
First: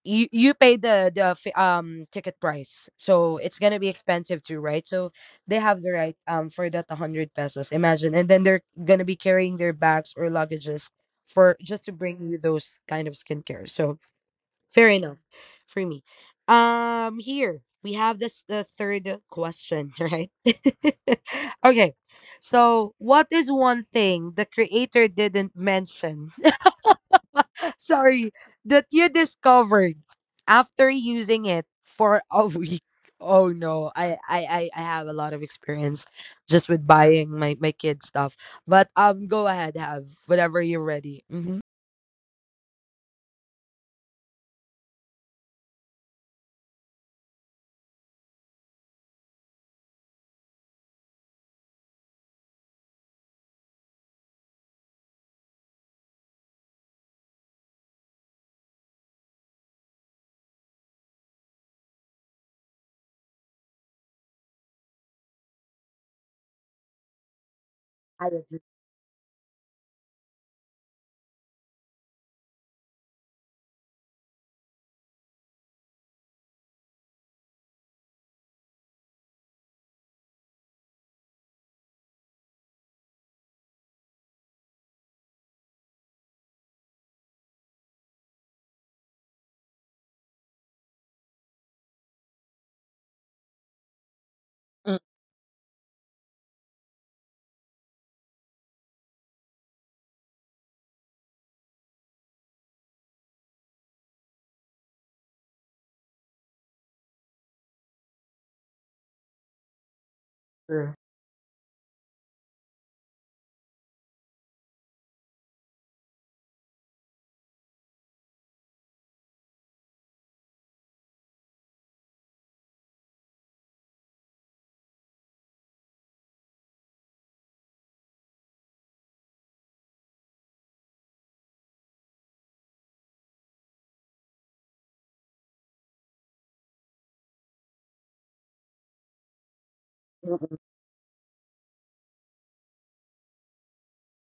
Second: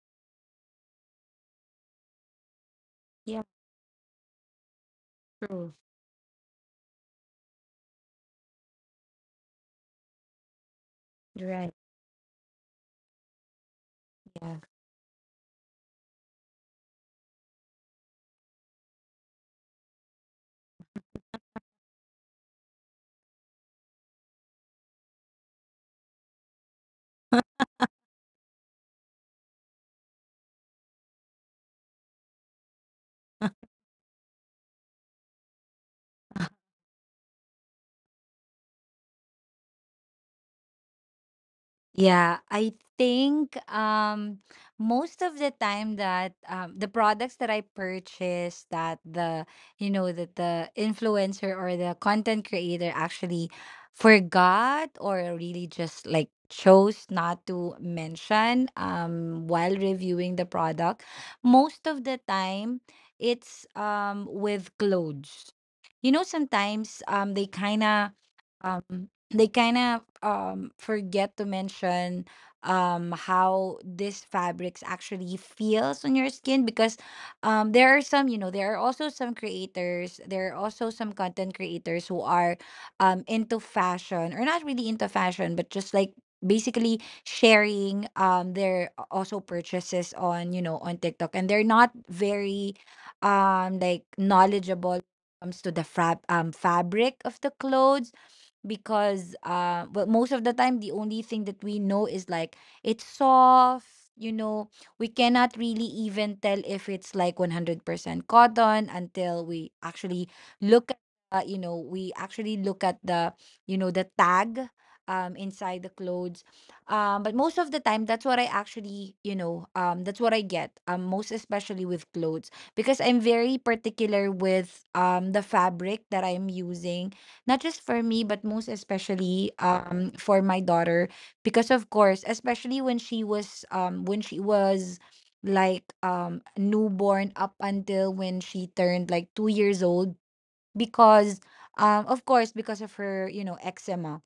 S1: you you pay ticket price, so
S2: Yeah.
S1: it's gonna be expensive too, right? So they
S2: True.
S1: have the right for that 100 pesos, imagine, and then they're gonna be carrying their bags or luggages
S2: You're
S1: for
S2: right.
S1: just to bring you those kind of skincare. So
S2: Yeah.
S1: fair enough for me. Here we have this the third question right. Okay, so what is one thing the creator didn't mention, sorry, that you discovered after using it for a week? Oh no, I have a lot of experience just with buying my my kid stuff. But go ahead, have whatever you're ready. Mm-hmm.
S2: Yeah, I think most of the time that the products that I purchase that the, you know, that the influencer or the content creator actually forgot or really just like chose not to mention while reviewing the product, most of the time it's with clothes. You know, sometimes they kind
S1: I agree.
S2: of, they kind of forget to mention how these fabrics actually feels on your skin. Because there are some, you know, there are also some creators, there are also some content creators who are into fashion, or not really into fashion, but just like basically sharing their a- also purchases on, you know, on TikTok. And they're not very like knowledgeable when
S1: Mm-mm.
S2: it comes to the fab-, fabric of the clothes. Because, uh, well, most of the time the only thing that we know is like it's soft, you know, we cannot really even tell if it's like 100% cotton until we actually look at, you know, we actually look at the, you know, the tag inside the clothes. Um, but most of the time, that's what I actually, you know, that's what I get, most especially with clothes. Because I'm very particular with the fabric that I'm using, not just for me, but most especially for my daughter. Because, of course, especially when she was, when she was like newborn up until when she turned like 2 years old.
S1: Mm-mm.
S2: Because of course because of her, you know, eczema.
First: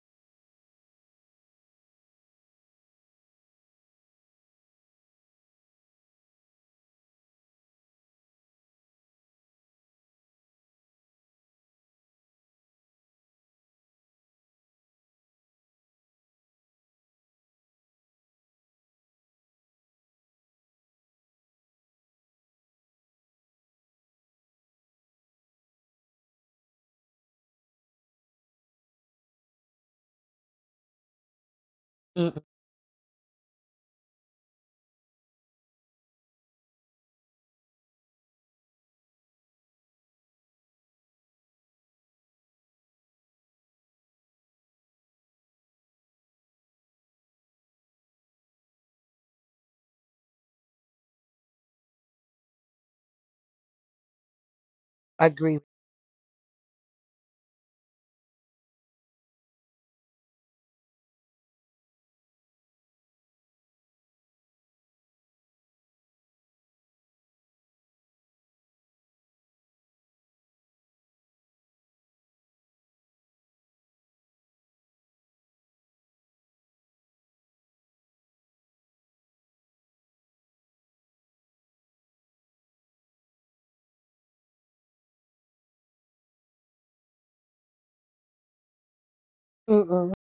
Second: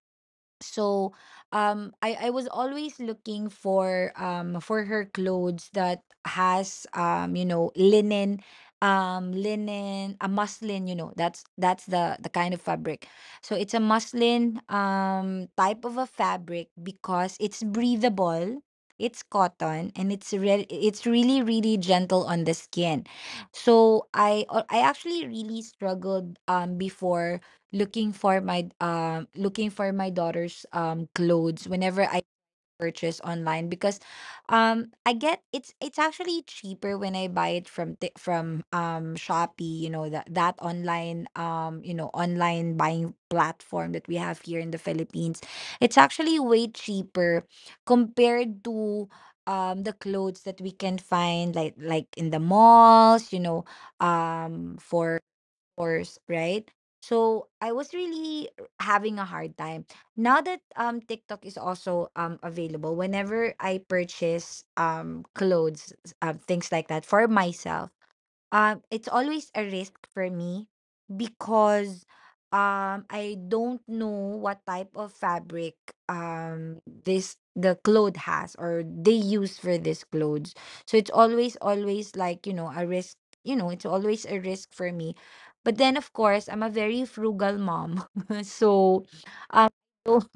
S2: So I was always looking for her clothes that has, you know, linen, linen, a muslin, you know, that's the kind of fabric. So it's a muslin type of a fabric because it's breathable, it's cotton, and it's re- it's really really gentle on the skin. So I actually really struggled before looking for my daughter's clothes whenever I
S1: Mm-mm.
S2: purchase online. Because I get, it's actually cheaper when I buy it from Ti- from Shopee, you know, that, that online you know online buying platform that we have here in the Philippines. It's actually way cheaper compared to the clothes that we can find like in the malls, you know, for
S1: Agree.
S2: course, right? So I was really r- having a hard time. Now that TikTok is also available, whenever I purchase clothes, things like that for myself, it's always a risk for me because I don't know what type of fabric this the cloth has or they use for this clothes. So it's always always like, a risk, it's always a risk for me. But then of course, I'm a very frugal mom. So um
S1: Mm-mm.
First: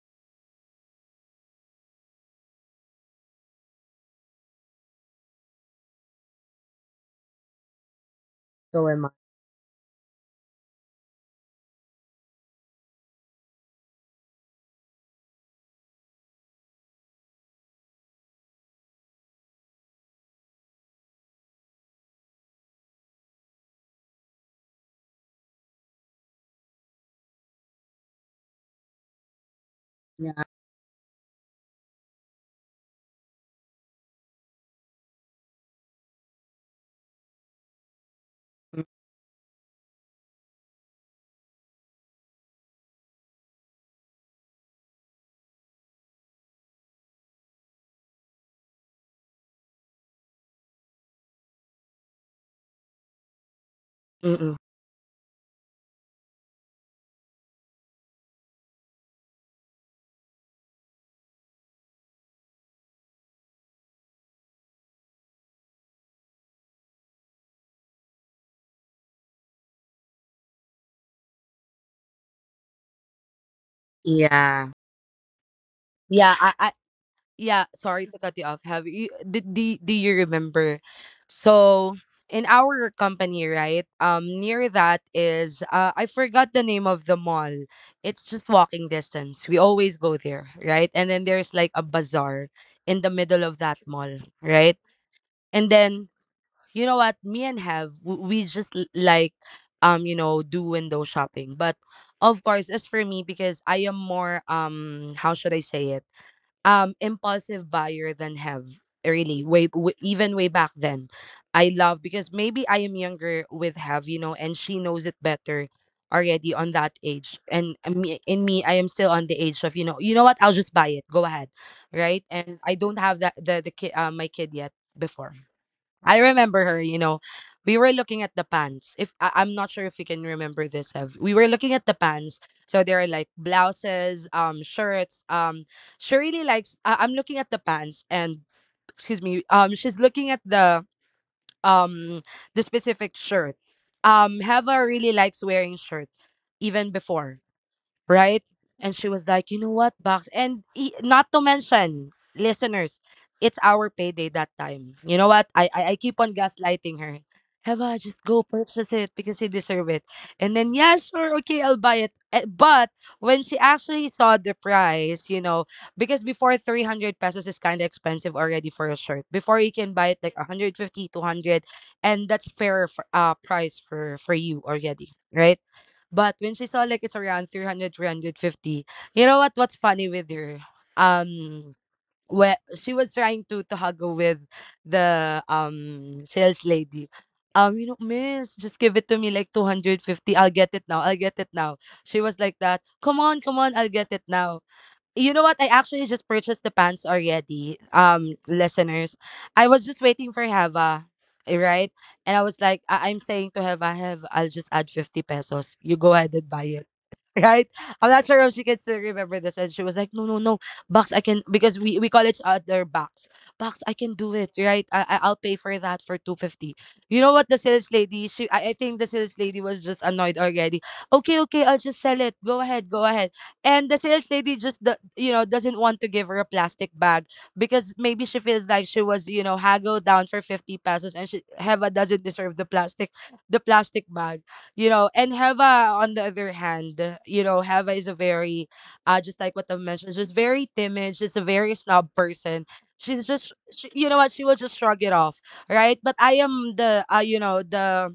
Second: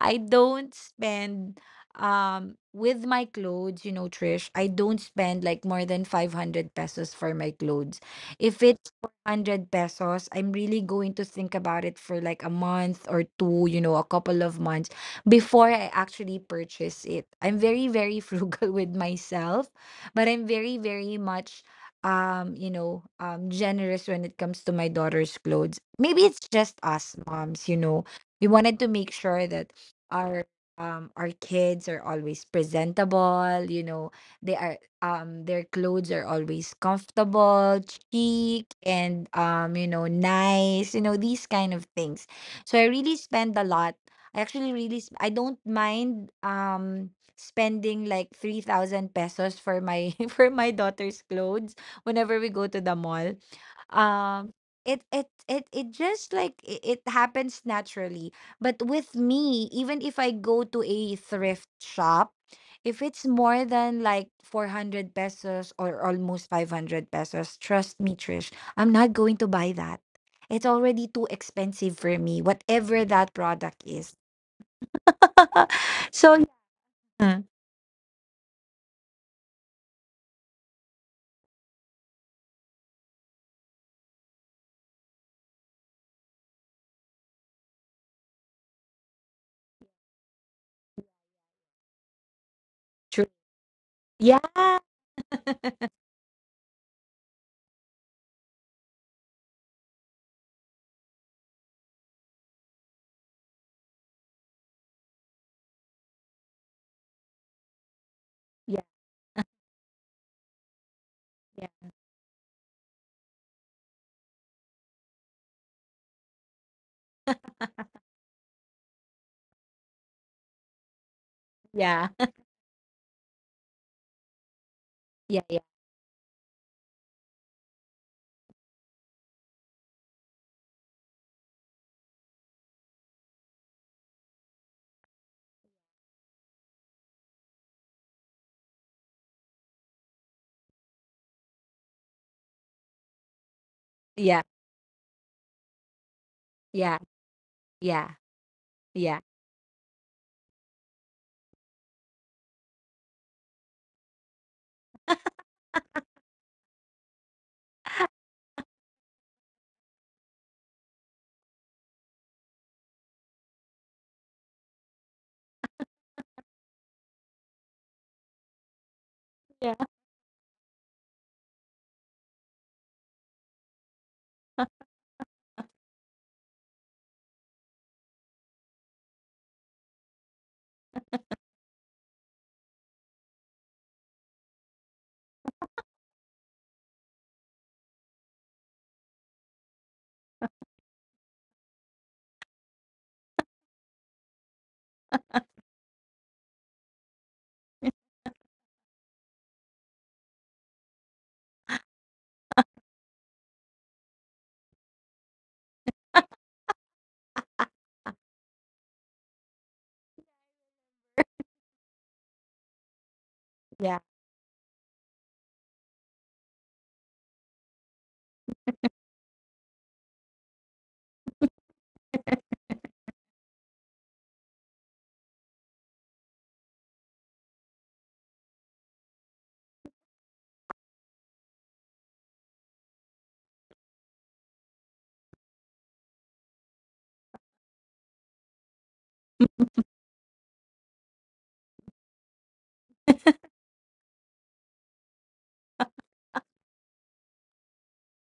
S2: I don't spend with my clothes, you know, Trish. I don't spend like more than 500 pesos for my clothes. If
S1: So
S2: it's
S1: am I.
S2: 400 pesos, I'm really going to think about it for like a month or two, you know, a couple of months before I actually purchase it. I'm very, very frugal with myself, but I'm very, very much generous when it comes to my daughter's clothes. Maybe it's just us moms, you know, we wanted to make sure that
S1: Yeah.
S2: our our kids are always presentable, you know, they are their clothes are always comfortable, chic, and you know, nice, you know, these kind of things. So I really spend a lot. I actually really I don't mind spending like 3,000 pesos for my for my daughter's clothes whenever we go to the mall. um
S1: Mm-mm.
S2: it just like it happens naturally. But with me, even if I go to a thrift shop, if it's more than like 400 pesos or almost 500 pesos, trust me, Trish, I'm not going to buy that. It's already too expensive for me, whatever that product is.
S1: Yeah. Yeah.
S2: So,
S1: I
S2: yeah.
S1: yeah, sorry to cut you off, Have. Do you remember, so in our company, right, near that is, I forgot the name of the mall. It's just walking distance, we always go there, right? And then there's like a bazaar in the
S2: True.
S1: middle of that mall,
S2: Yeah.
S1: right? And then, you know what, me and Have like, you know, do window shopping. But of course, as for me, because I am more, how should I say it, impulsive buyer than Have,
S2: Yeah.
S1: really, even way back then. I love, because maybe I am younger with Have, you know, and she knows it better already on that age. And me, in me, I am still on the age of, you know, you know what, I'll just buy it, go ahead,
S2: Yeah.
S1: right? And I don't have that, the kid, my kid yet before.
S2: Yeah. Yeah.
S1: I remember her, you know. We were looking at the pants. If I, I'm not sure if you can remember this, Ev. We were looking at the pants. So there are like blouses, shirts. She really likes. I'm looking at the pants, and excuse me. She's looking at um the specific shirt. Heva really likes wearing shirt,
S2: Yeah.
S1: even before,
S2: Yeah.
S1: right?
S2: Yeah.
S1: And she
S2: Yeah.
S1: was like, you know what, box, and not to mention, listeners, it's our payday that time. You know what? I keep on gaslighting her. Heva, just go purchase it because you deserve it. And then yeah, sure, okay, I'll buy it. Eh, but when she actually saw the price, you know, because before 300 pesos is kind of expensive already for a shirt. Before
S2: Yeah.
S1: you can buy it like 150, 200, and that's fair for, uh, price for you already, right? But when she saw like it's around three hundred fifty, you know what? What's funny with her? Um, where she was trying to haggle with the sales lady. You know, miss, just give it to me like 250, I'll get it now. I'll get it now. She was like that. Come on, come on, I'll get it now. You know what? I actually just purchased the pants already, listeners. I was just waiting for Heva, eh, right? And I was like, I'm saying to Heva, Hev, I'll just add 50 pesos. You go ahead and buy it. Right? I'm not sure if she can still remember this. And she was like, no, no, no. Box, I can, because we call each other box. Box, I
S2: Yeah.
S1: can do it, right? I'll pay for that for 250. You know what the sales lady, she I think the sales lady was just annoyed already. Okay, okay, I'll just sell it. Go ahead, go ahead. And the sales lady just you know, doesn't want to give her a plastic bag, because maybe she feels like she was, you know, haggled down for 50 pesos, and she Heva doesn't deserve the plastic, the plastic bag, you know. And Heva on the other hand, you know, Heva is a very, just like what I've mentioned, she's very timid, she's a very snob person. You know what, she will just shrug it off, right? But I am the, you know,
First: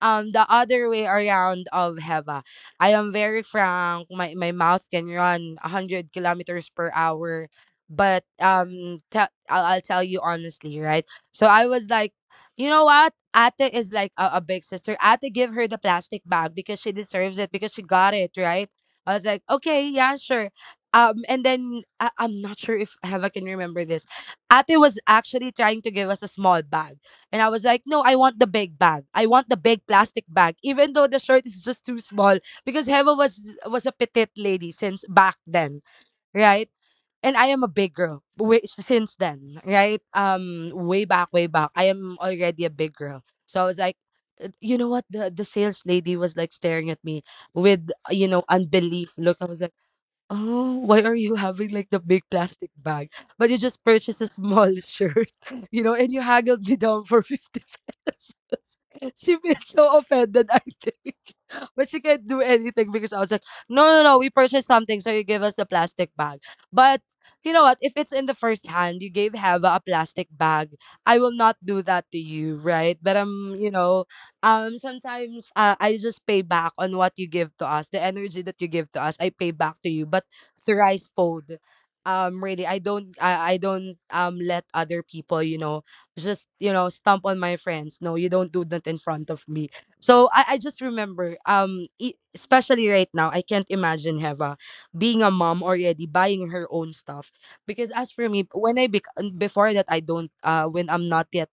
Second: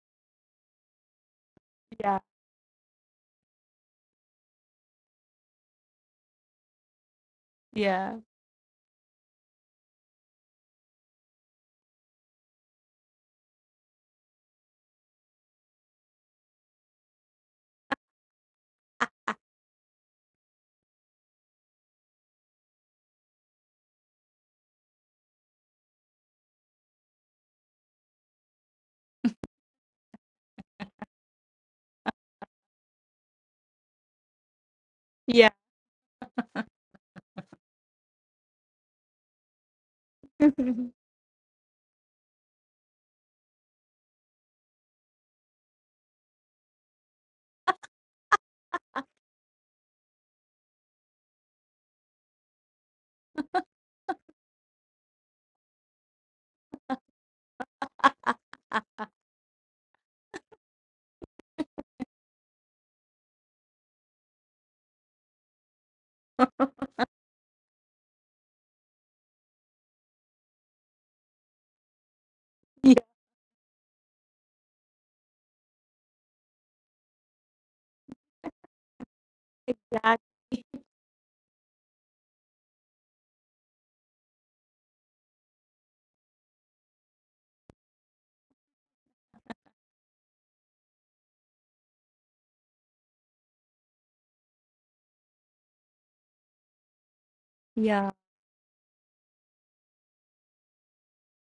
S1: the other way around of Heva. I am very frank. My mouth can run 100 kilometers per hour,
S2: Yeah.
S1: but I'll tell you honestly, right? So I was like, you know what? Ate is like a big sister. Ate, give her the plastic bag, because she deserves it, because she got it, right. I was like, okay, yeah, sure. And then I'm not sure if Heva can remember this. Ate was actually trying to give us a small bag. And I was like, no, I want the big bag. I want the big plastic bag, even though the shirt is just too small, because Heva was a petite lady since back
S2: Yeah. Yeah. Yeah.
S1: then, right? And I am a big girl way, since then, right? Way back, I am already a big girl. So I was like, you know what? The sales lady was like staring at me with, you know, unbelief look. I was like, oh, why are you having like the big plastic bag? But you just purchased a small shirt, you know, and you haggled me down for 50 pesos. She feels so offended, I think. But she can't do anything, because I was like, no, no, no, we purchased something, so you give us the plastic bag. But you know what? If it's in the first hand, you gave Hava a plastic bag, I will not do that to you, right?
S2: Yeah.
S1: But I'm, you know, sometimes I just pay back on what you give to us, the energy that you give to us. I pay back to you,
S2: Yeah.
S1: but through rice. Really, I don't, I don't, let other people, you know, just, you know, stomp on my friends. No, you don't do that in front of me. So I just remember, especially right now, I can't imagine Heva being a mom already, buying her own stuff. Because as
S2: Yeah.
S1: for me, when before that, I don't, when I'm not yet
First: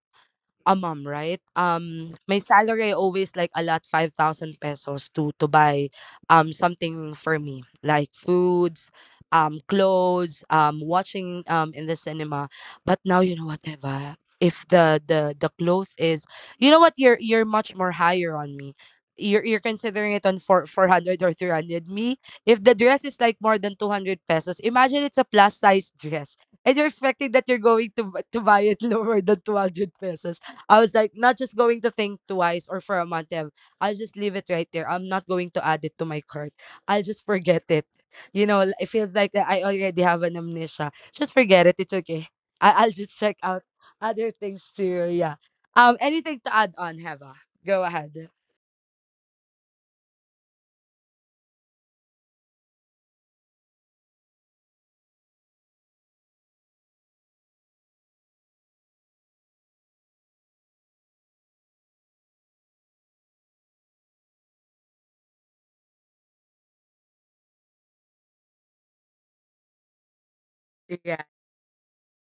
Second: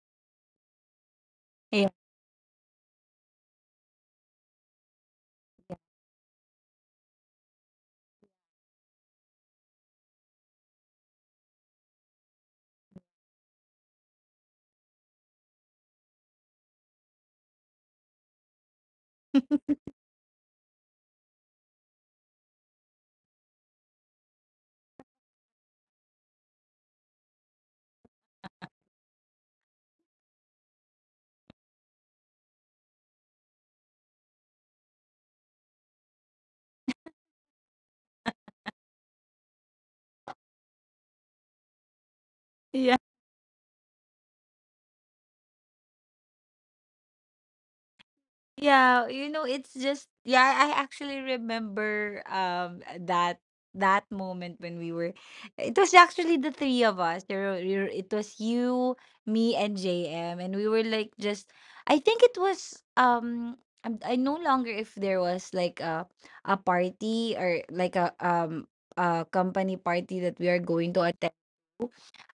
S1: a mom, right?
S2: Yeah.
S1: My salary I always like a lot, 5,000 pesos to buy something for me, like foods, clothes, watching in the cinema. But now, you know, whatever. If the clothes is, you know what, you're much more higher on me. You're considering it on four hundred or 300. Me, if the dress is like more than 200 pesos, imagine it's a plus size dress and you're expecting that you're going to buy it lower than 200 pesos, I was like, not just going to think twice or for a month. Ev. I'll just leave it right there. I'm not going to add it to my cart. I'll just forget it. You know, it feels like, I already have an amnesia. Just forget it. It's okay. I'll
S2: Yeah.
S1: just check out other things too. Yeah. Anything to add on, Heva? Go ahead.
S2: Yeah, you know, it's just, yeah, I actually remember that that moment when we were, it was actually the three of us. It was you, me and JM, and we were like just, I think it was I no longer if there was like a party or like a company party that we are going to
S1: Yeah.
S2: attend.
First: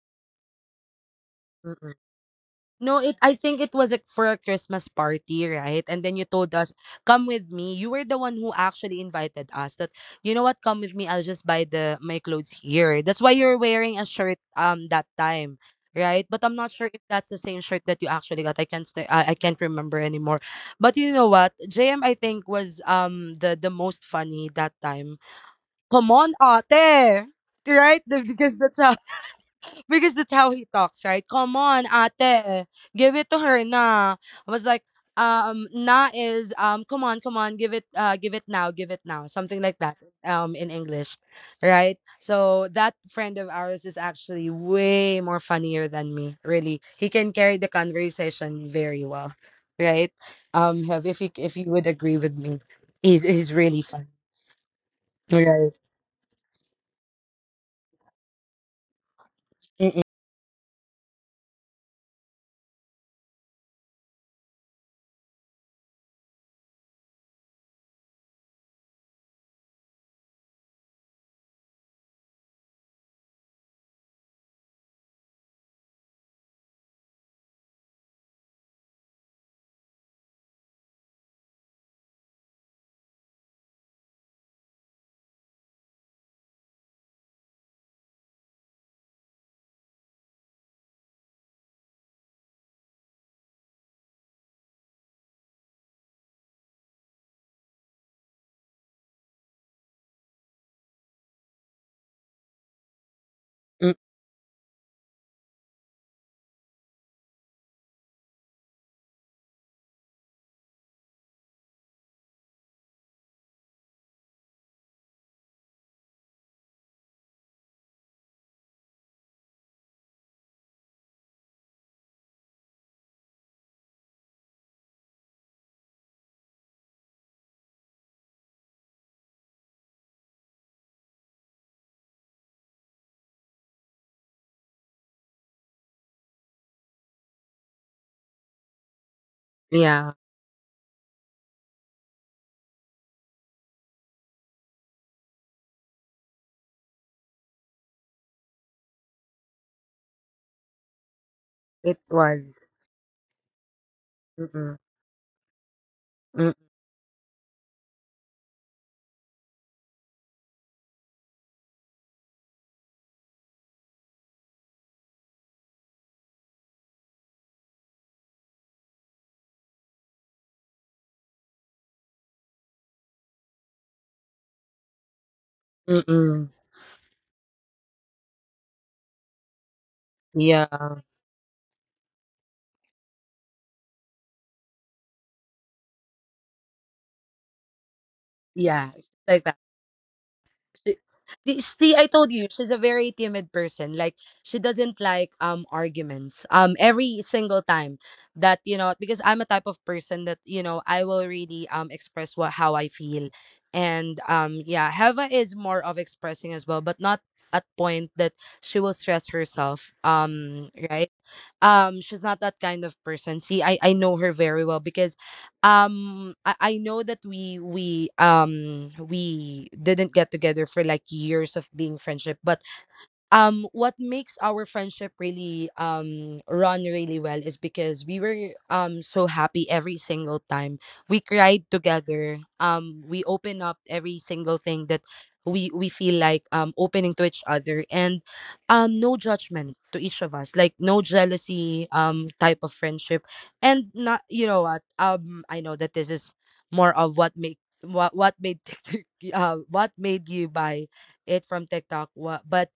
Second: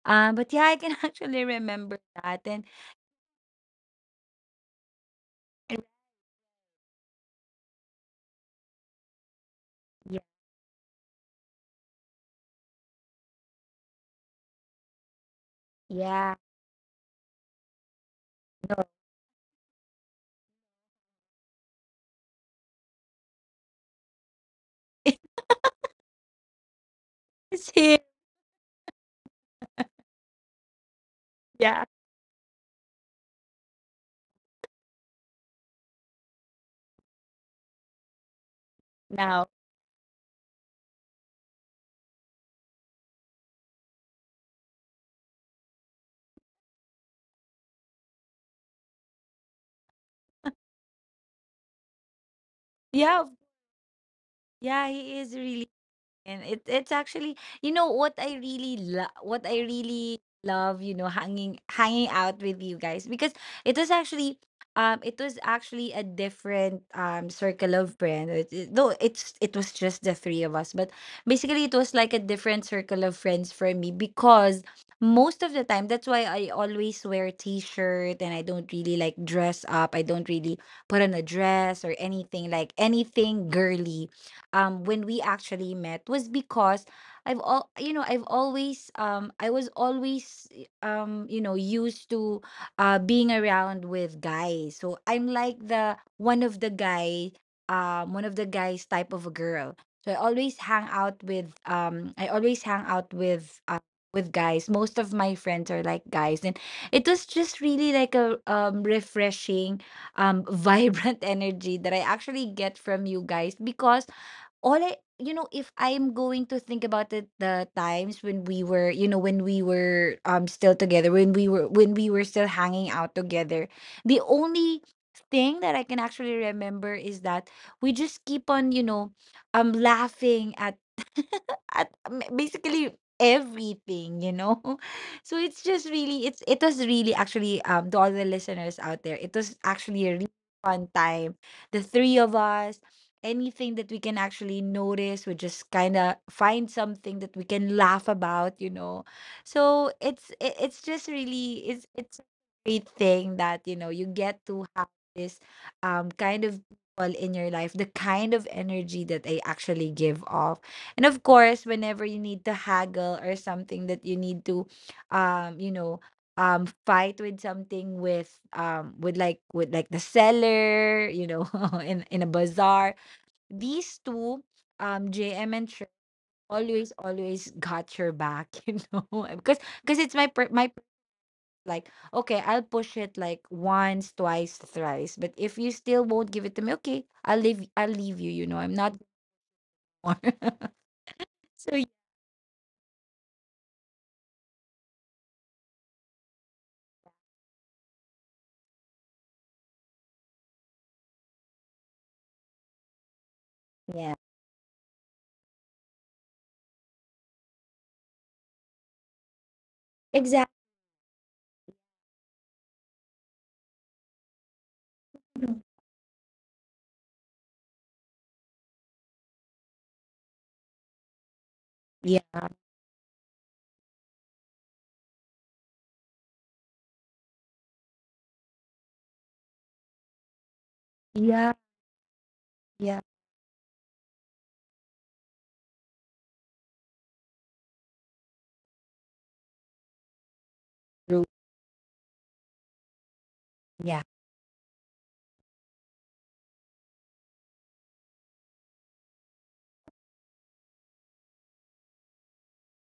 S2: But yeah, I can actually remember that. And
S1: No, it I think it was like for a Christmas party, right? And then you told us, "Come with me." You were the one who actually invited us that,
S2: yeah,
S1: "You know what? Come with me. I'll just buy the my clothes here." That's why you're wearing a shirt that time, right?
S2: yeah.
S1: But I'm not sure if that's the same shirt that you actually got. I can't remember anymore. But you know what? JM I think was the most funny that time. Come on, ate.
S2: It's him.
S1: Right? Because that's how, because that's how he talks, right? Come
S2: Yeah.
S1: on, ate. Give it to her na. I was like, na is come on, come on, give it, give it now, give it now.
S2: Now.
S1: Something like that. In English. Right? So that friend of ours is actually way more funnier than me, really. He can carry the conversation very well. Right? Hev, if you would agree with me.
S2: Yeah,
S1: He's really fun.
S2: yeah, he is really,
S1: Right.
S2: and it it's actually, you know what I really love, what I
S1: Mm-mm.
S2: really love, you know, hanging out with you guys because it was actually, it was actually a different circle of friends. Though it was just the three of us, but basically it was like a different circle of friends for me because most of the time that's why I always wear t-shirt and I don't really like dress up. I don't really put on a dress or anything like anything girly when we actually met was because I've always I was always you know, used to being around with guys. So I'm like the one of the guy one of the guys type of a girl. So I always hang out with I always hang out
S1: Mm,
S2: with guys. Most of my friends are like guys, and it was just really like a refreshing vibrant energy that I actually get from you guys because all I, you know, if I'm going to think about it, the times when we were, you know, when we were still together, when we were still hanging out together, the only thing that I can actually remember is that we just keep on, you know, laughing at at basically everything, you know. So it's just really it was really actually to all the listeners out there, it was actually a
S1: yeah,
S2: really fun time. The three of us, anything that we can actually notice, we just kind of find something that we can laugh about, you know. So it's just really
S1: it
S2: it's a
S1: was.
S2: great thing that you know you get to
S1: Mm-mm.
S2: have this kind of people in your life, the kind of energy that they actually give off. And of course, whenever you need to haggle or something that you need to you know, fight with something with like the seller, you know, in a bazaar, these two, JM and Trish,
S1: Mm-mm.
S2: always, always got your back, you know, because it's
S1: Yeah,
S2: like okay, I'll push it like once, twice, thrice, but if you still won't give it to me, okay, I'll leave. I'll leave you. You know, I'm not
S1: yeah, like that.
S2: more.
S1: She,
S2: So
S1: See, I told you she's a very timid person. Like she doesn't like arguments. Every single time that, you know, because I'm a type of person that, you know, I will really express what how I feel,
S2: yeah,
S1: and yeah, Heva is more of expressing as well, but not at point that she will stress herself.
S2: exactly.
S1: Right? She's not that kind of person. See, I know her very well, because I know that we didn't get together for like years of being
S2: Yeah,
S1: friendship, but what makes our friendship really run really well is because we were so happy every single time, we
S2: yeah,
S1: cried together,
S2: yeah.
S1: we open up every single thing that we feel like opening to each other, and no judgment to each of us, like no
S2: True.
S1: jealousy type of friendship. And
S2: Yeah,
S1: not, you know what, I know that this is more of what make, what made TikTok, what made you buy it from TikTok, what, but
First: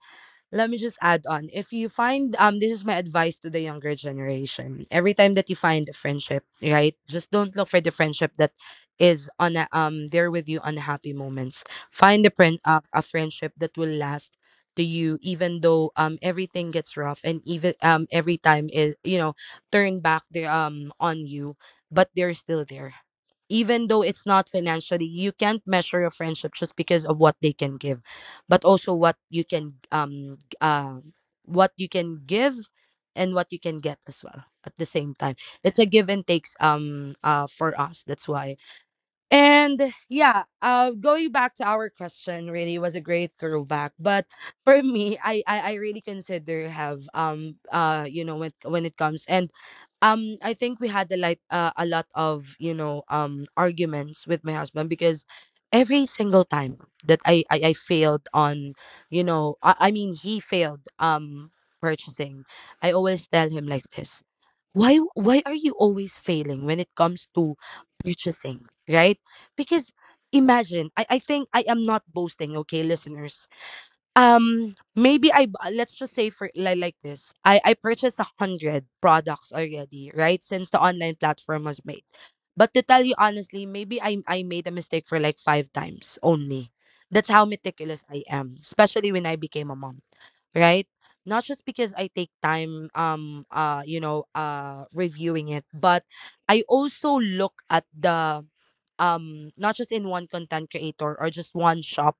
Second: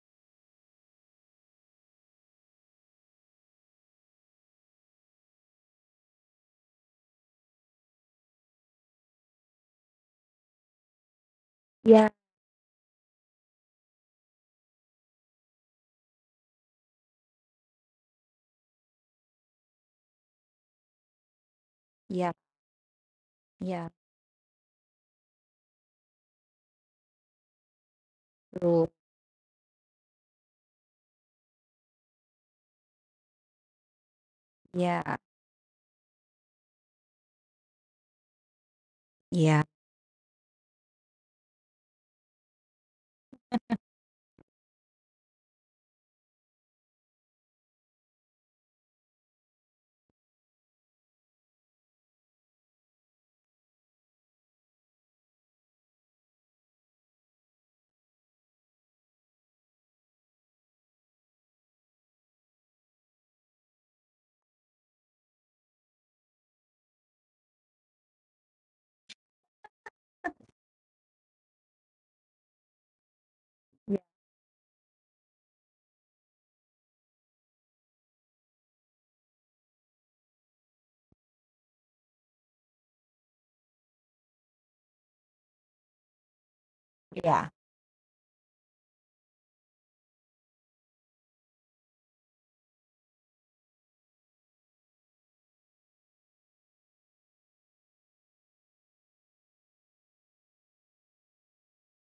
S1: let me just add on. If you find, this is my advice to the younger generation. Every time that you find a friendship, right? Just don't look for the friendship that is on a, there with you on the happy moments.
S2: yeah,
S1: Find a friend a friendship that will last to you even though everything gets rough and even every time it turn back the on you but
S2: yeah,
S1: they're still there, even
S2: yeah.
S1: though it's not financially. You can't measure your friendship just because of what they can give, but
S2: True.
S1: also what you can what you can give and what you can get as well at the same
S2: Yeah,
S1: time. It's a give and takes, for us, that's why.
S2: yeah,
S1: And yeah, going back to our question, really was a great throwback. But for me, I really consider have, when it comes. And I think we had a like a lot of arguments with my husband, because every single time that I failed on I mean he failed, purchasing. I always tell him like this, why are you always failing when it comes to purchasing, right? Because imagine, I think I am not boasting, okay, listeners.
S2: yeah,
S1: Let's just say for like this, I purchased a hundred products already, right, since the online platform was made. But to tell you honestly, maybe I made a mistake for like five times only. That's how
S2: yeah.
S1: meticulous I am, especially when I became a mom. Right. Not just because I take time reviewing it, but I also look at the, not just in one content creator or just one shop.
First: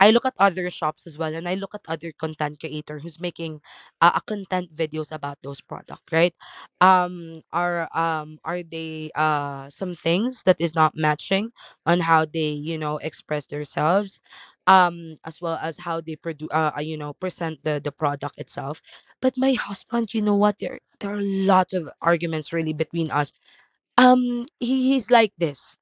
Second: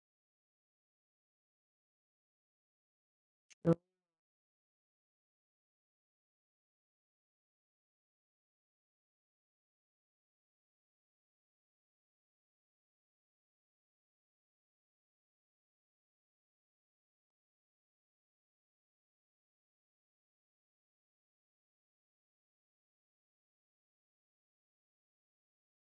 S1: I look at other shops as well, and I look at other content creator who's making a content videos about those product, right? Are they some things that is not matching on how they express themselves, as well as how they produce present the product itself. But my husband, you know what, there are lots of arguments really between us. He's like this.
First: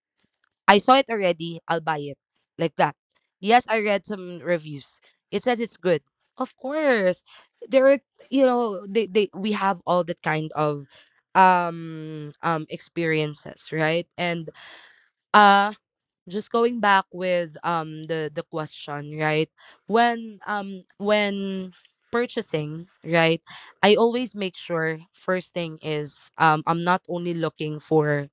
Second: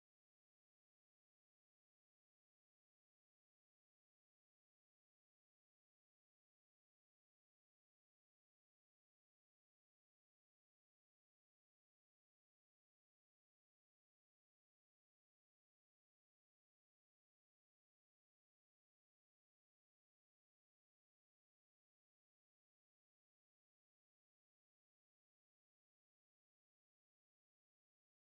S1: I saw it already. I'll buy it. Like that. Yes, I read some reviews. It says it's good. Of course. There are, you know, they we have all that kind of experiences, right? And uh just going back with the question, right? When purchasing, right? I always make sure first thing is, I'm not only looking for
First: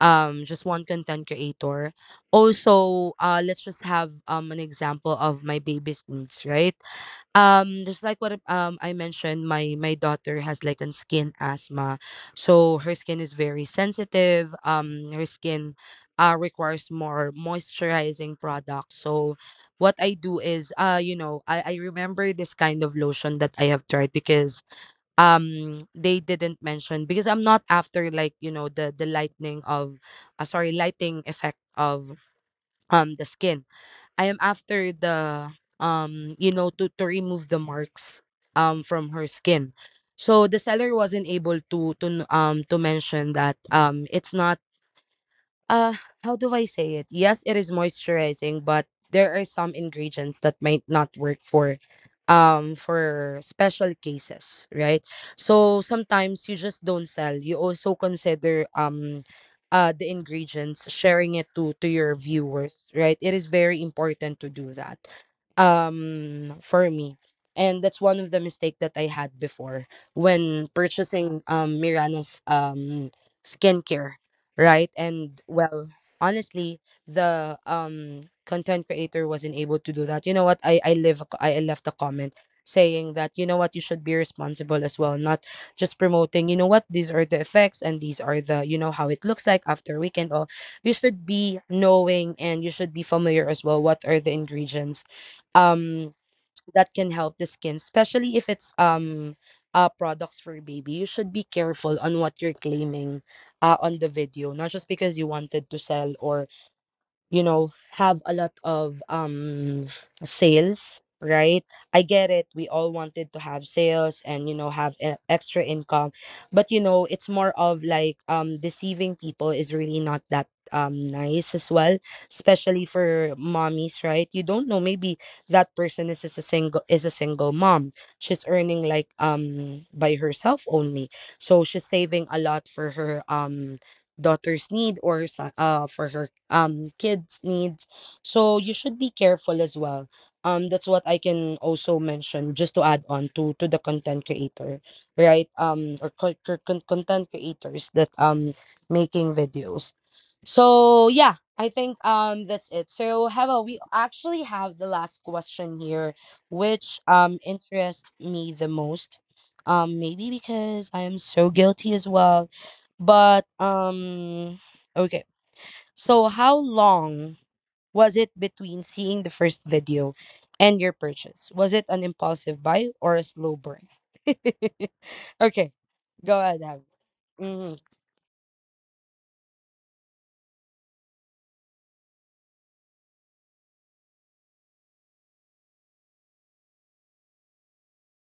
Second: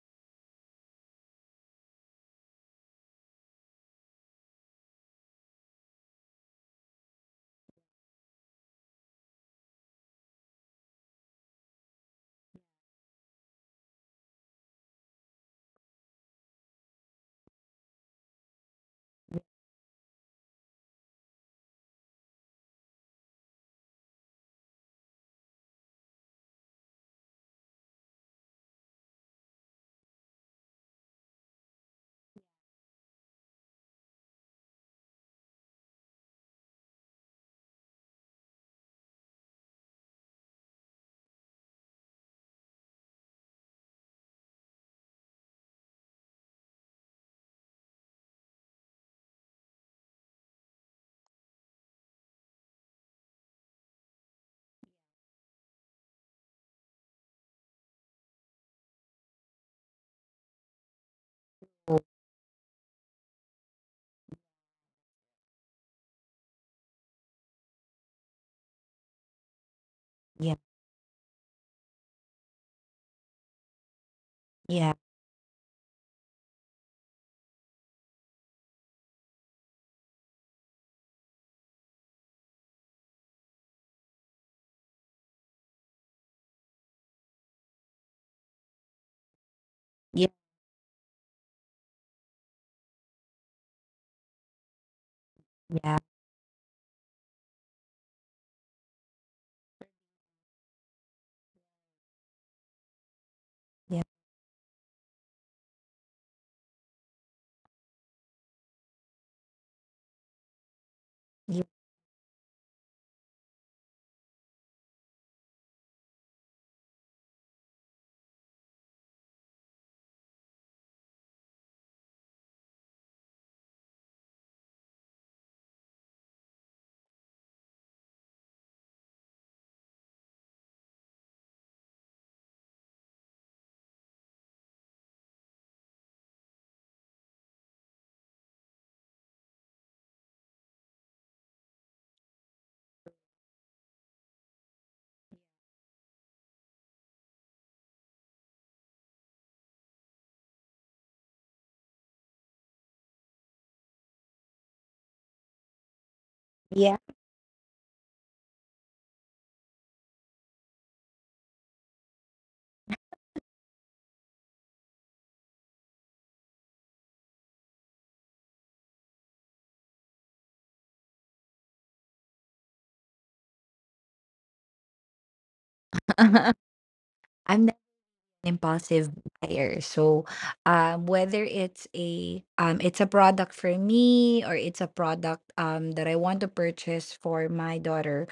S1: just one content creator. Also let's just have an example of my baby's needs, right? Just like what I mentioned, my daughter has like an skin asthma, so her skin is very sensitive. Her skin requires more moisturizing products. So what I do is, I remember this kind of lotion that I have tried, because they didn't mention, because I'm not after like, you know, the lightning of, sorry, lighting effect of the skin. I am after the, to remove the marks from her skin. So the seller wasn't able to to mention that, it's not, uh how do I say it? Yes, it is moisturizing, but there are some ingredients that might not work for, for special cases, right? So sometimes you just don't sell. You also consider, the ingredients, sharing it to
S2: True.
S1: your viewers, right? It is very important to do that. For me. And that's one of the mistake that I had before,
S2: Yeah,
S1: when purchasing Mirana's skincare, right?
S2: yeah,
S1: And well, honestly, the content creator wasn't able to do that. You know what, I left a comment saying that, you know what, you should be responsible as well, not just promoting, you know what, these are the effects and these are the, you know, how it looks like after
S2: yeah,
S1: weekend all. You should be knowing and you should be familiar as well what are the ingredients
S2: yeah,
S1: um that can help the skin, especially if it's products for baby. You should be careful on what you're claiming on
S2: yeah,
S1: the video, not just because you wanted to sell or, you know, have a lot of sales,
S2: yeah.
S1: right? I get it, we all wanted to have sales and, you know, have extra income. But you know, it's more of like, deceiving people is really not that nice as well, especially for mommies, right? You don't know, maybe that person is a single mom. She's earning like, by herself only. So she's saving a lot for her daughter's need, or for her kids needs. So you should be careful as well, that's what I can also mention, just to add on to the content creator, right? Or co- co- con- Content creators that making videos. So yeah, I think that's it. So Heva, we actually have the last question here,
S2: Yeah.
S1: which interests me the most. Maybe because I am so guilty as well, but okay. So how long was it between seeing the first video and your purchase? Was it an impulsive buy or a slow burn? Okay. Go ahead, Abby.
S2: I'm an
S1: Mm,
S2: impulsive buyer. So, whether it's a product for me or it's a product, that I want to purchase for my daughter,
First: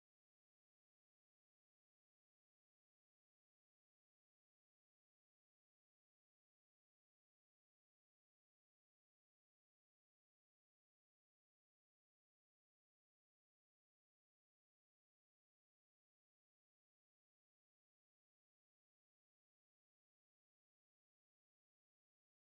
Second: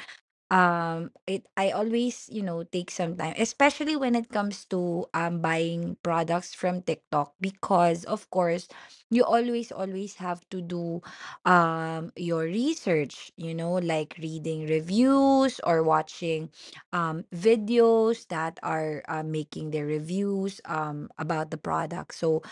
S2: it I always, you know, take some time, especially when it comes to buying products from TikTok, because of course you always always have to do your research, you know, like reading reviews or watching videos that are making their reviews about the product. So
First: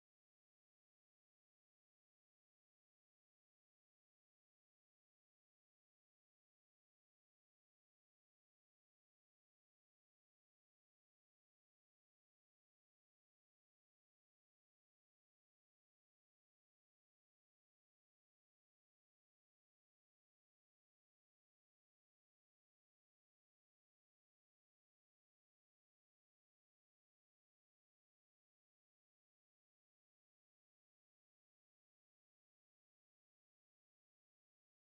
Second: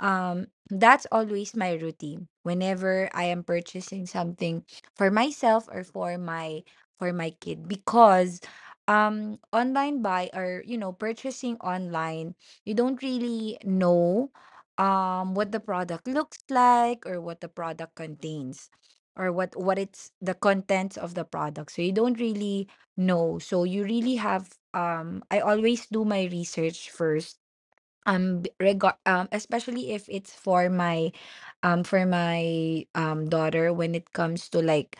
S2: that's always my routine whenever I am purchasing something for myself or for my kid, because online buy, or you know, purchasing online, you don't really know what the product looks like, or what the product contains, or what it's the contents of the product, so you don't really know. So you really have I always do my research first, b- regard especially if it's for my daughter when it comes to like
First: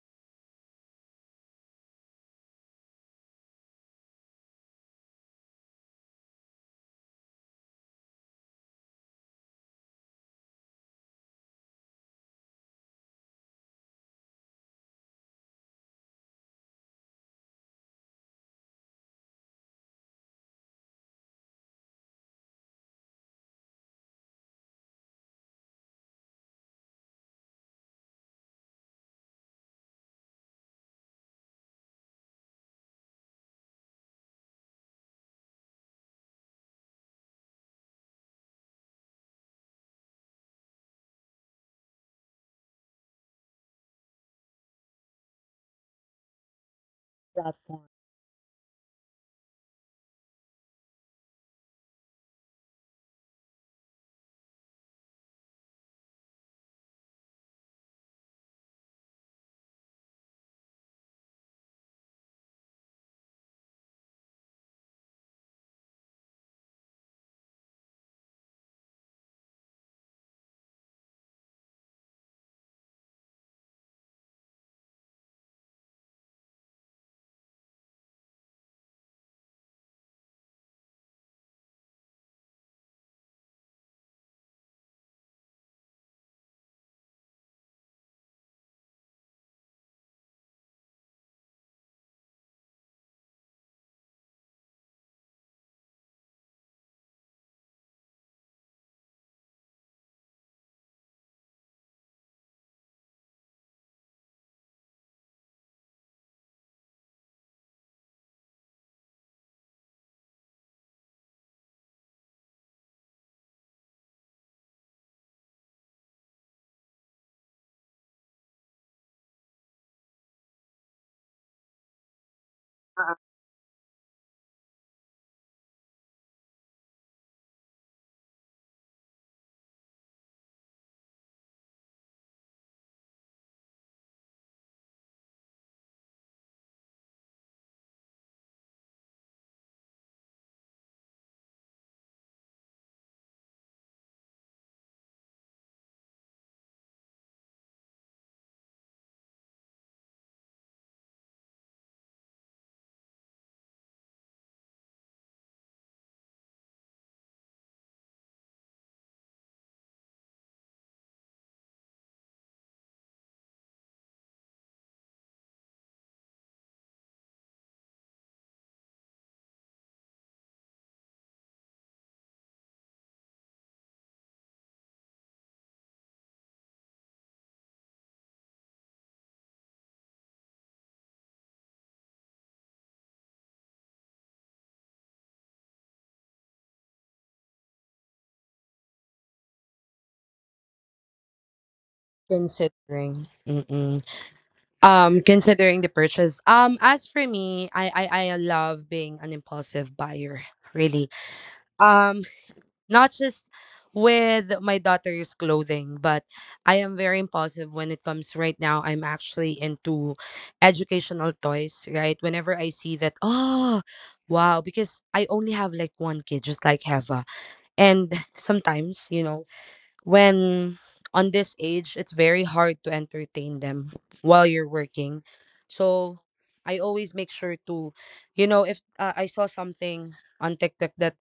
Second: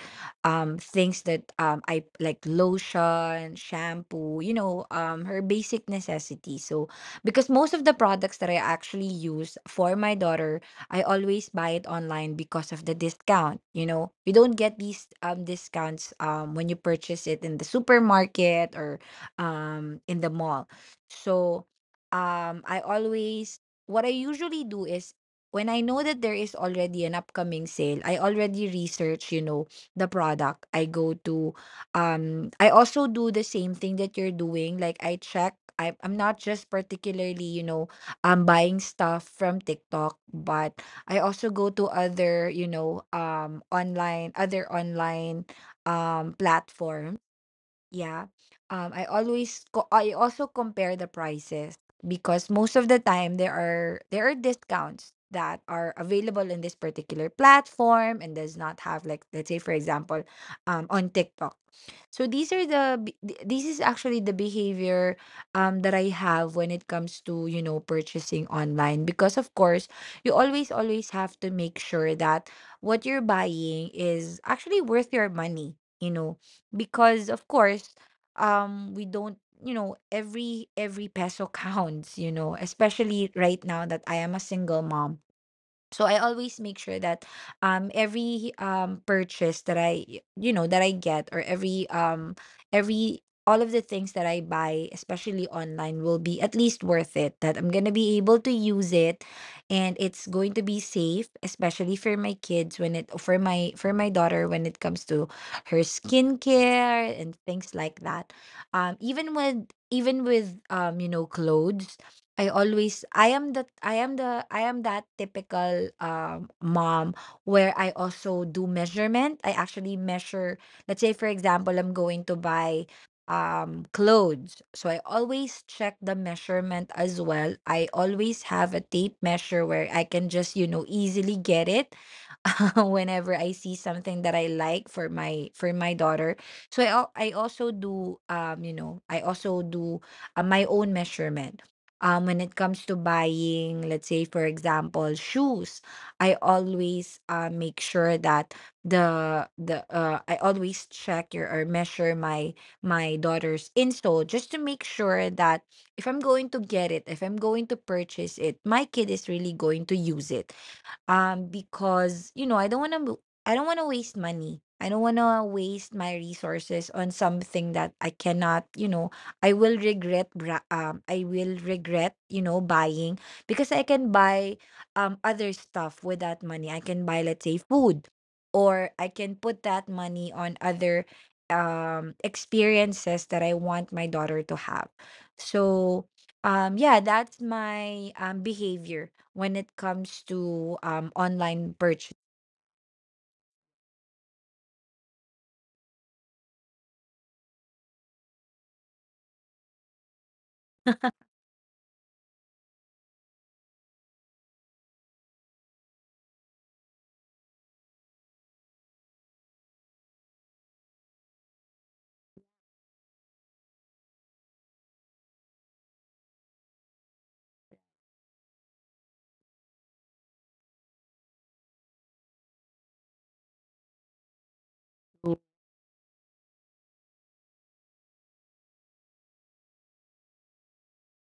S2: things that I like lotion, shampoo, you know, her basic necessities. So because most of the products that I actually use for my daughter, I always buy it online because of the discount, you know. You don't get these discounts when you purchase it in the supermarket or in the mall. So I always, what I usually do is, when I know that there is already an upcoming sale, I already research, you know, the product. I go to I also do the same thing that you're doing. Like I check, I'm not just particularly, you know, buying stuff from TikTok, but I also go to other, you know, online, other online platforms,
S1: platform.
S2: yeah. I always I also compare the prices because most of the time there are discounts that are available in this particular platform and does not have, like let's say for example, on TikTok. So these are the this is actually the behavior that I have when it comes to, you know, purchasing online, because of course you always always have to make sure that what you're buying is actually worth your money, you know, because of course we don't, you know, every peso counts, you know, especially right now that I am a single mom. So I always make sure that every purchase that I, you know, that I get, or every all of the things that I buy, especially online, will be at least worth it. That I'm gonna be able to use it, and it's going to be safe, especially for my kids, when it for my daughter, when it comes to her skincare and things like that. Even with you know, clothes, I always, I am that typical mom where I also do measurement. I actually measure, let's say for example, I'm going to buy clothes. So I always check the measurement as well. I always have a tape measure where I can just, you know, easily get it whenever I see something that I like for my daughter. So I I also do you know, I also do my own measurement. When it comes to buying, let's say, for example, shoes, I always, make sure that the I always check, or measure my my daughter's insole just to make sure that if I'm going to get it, if I'm going to purchase it, my kid is really going to use it, because you know, I don't want to, I don't want to waste money, I don't want to waste my resources on something that I cannot, you know, I will regret I will regret, you know, buying, because I can buy other stuff with that money. I can buy, let's say, food, or I can put that money on other experiences that I want my daughter to have. So yeah, that's my behavior when it comes to online purchase.
S1: Considering mm-mm. Considering the purchase, as for me, I love being an impulsive buyer, really. Um. Not just with my daughter's clothing, but I am very impulsive when it comes right now. I'm actually into educational toys, right? Whenever I see that, oh, wow, because I only have like one kid, just like Heva. And sometimes, you know, when on this age, it's very hard to entertain them while you're working. So I always make sure to, you know, if I saw something on TikTok that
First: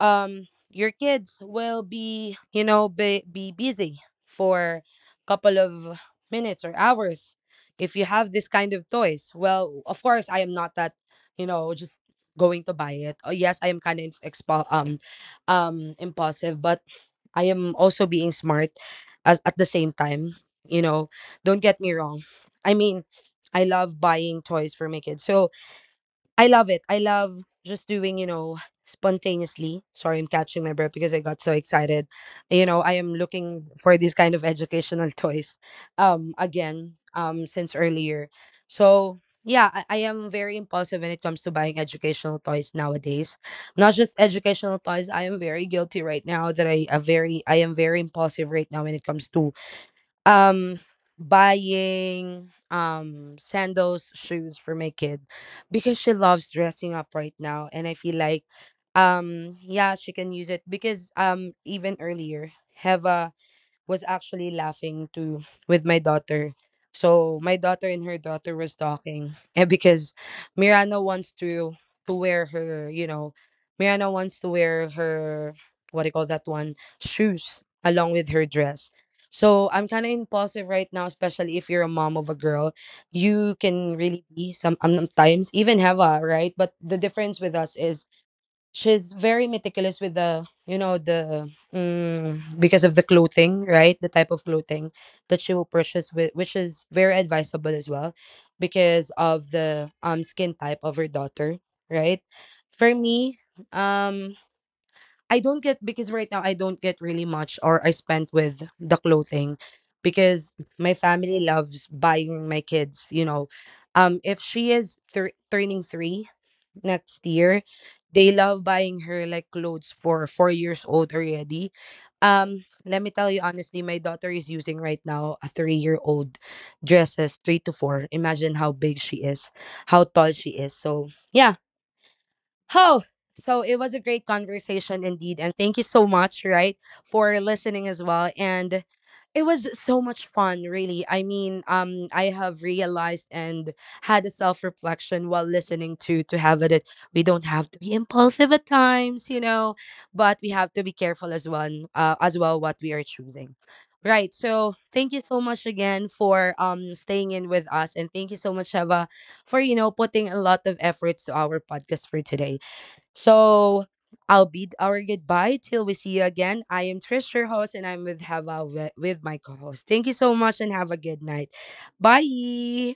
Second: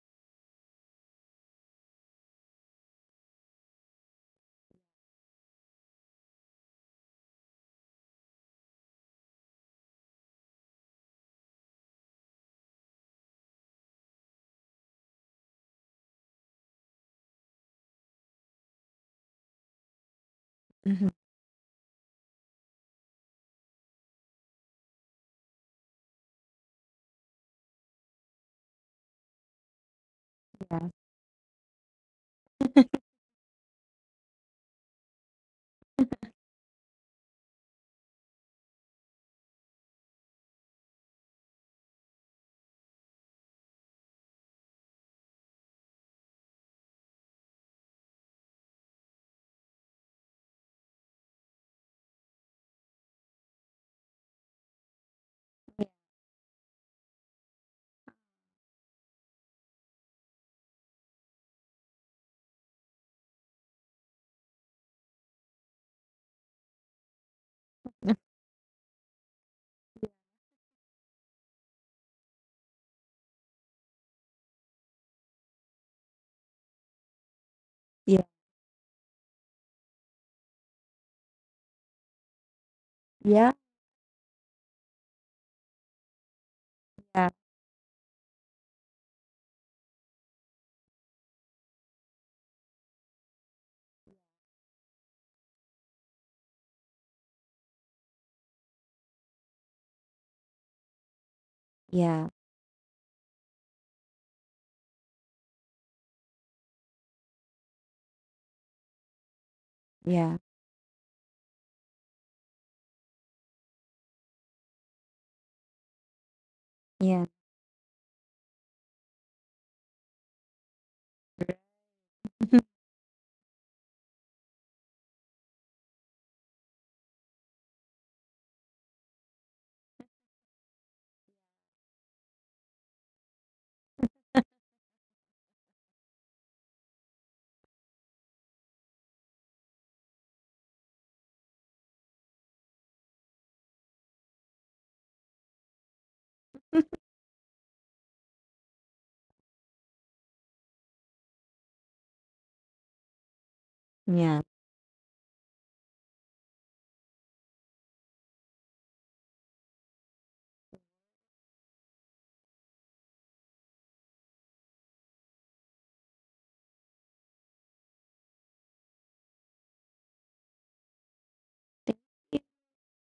S1: your kids will be, you know, be busy for a couple of minutes or hours, if you have this kind of toys. Well, of course, I am not that, you know, just going to buy it. Oh yes, I am kind of impulsive, but I am also being smart as at the same time, you
S2: Mhm.
S1: know. Don't get me wrong, I mean, I love buying toys for my kids. So I love it. I love just doing, you know, spontaneously. Sorry, I'm catching my
S2: Yeah.
S1: breath because I got so excited. You know, I am looking for these kind of educational toys again since earlier. So yeah, I am very impulsive when it comes to buying educational toys nowadays. Not just educational toys. I am very guilty right now that I am very impulsive right now when it comes to, um buying sandals shoes for my kid, because she loves dressing up right now and I feel like, yeah, she can use it, because even earlier have was actually laughing too with my daughter. So my daughter and her daughter was talking, and because Mirana wants to wear her, you know, Mirana wants to wear her, what do you call that one, shoes along
S2: Yeah.
S1: with her dress. So I'm kind of impulsive right now, especially if you're a mom of a girl.
S2: Yeah.
S1: You can really be sometimes, even have a, right? But the difference with us is, she's very meticulous with the, you know, the mm, because of the clothing, right, the type of clothing that she will purchase with, which is very advisable as well because of the skin type of her daughter, right.
S2: Yeah.
S1: For me, um I don't get, because right now I don't get really much or I spent with the clothing,
S2: Yeah.
S1: because my family loves buying my kids, you know, if she is turning three
S2: Yeah. Yeah.
S1: next year. They love buying her like clothes for 4 years old already. Let me tell you honestly, my daughter is using right now a 3 year old dresses, three to four. Imagine how big she is, how tall she is. So yeah. Oh, so it was a great conversation indeed. And thank you so much, right, for listening as well. And it was so much fun, really. I mean, I have realized and had a self-reflection while listening to have it. That we don't have to be impulsive at times, you know, but we have to be careful as one, as well, what we are choosing. Right.
S2: Yeah.
S1: So thank you so much again for staying in with us, and thank you so much, Sheva, for, you know, putting a lot of efforts to our podcast for today. So I'll bid our goodbye till we see you again. I am Trish, your host, and I'm with Hava with my co-host. Thank you so much and have a good night. Bye.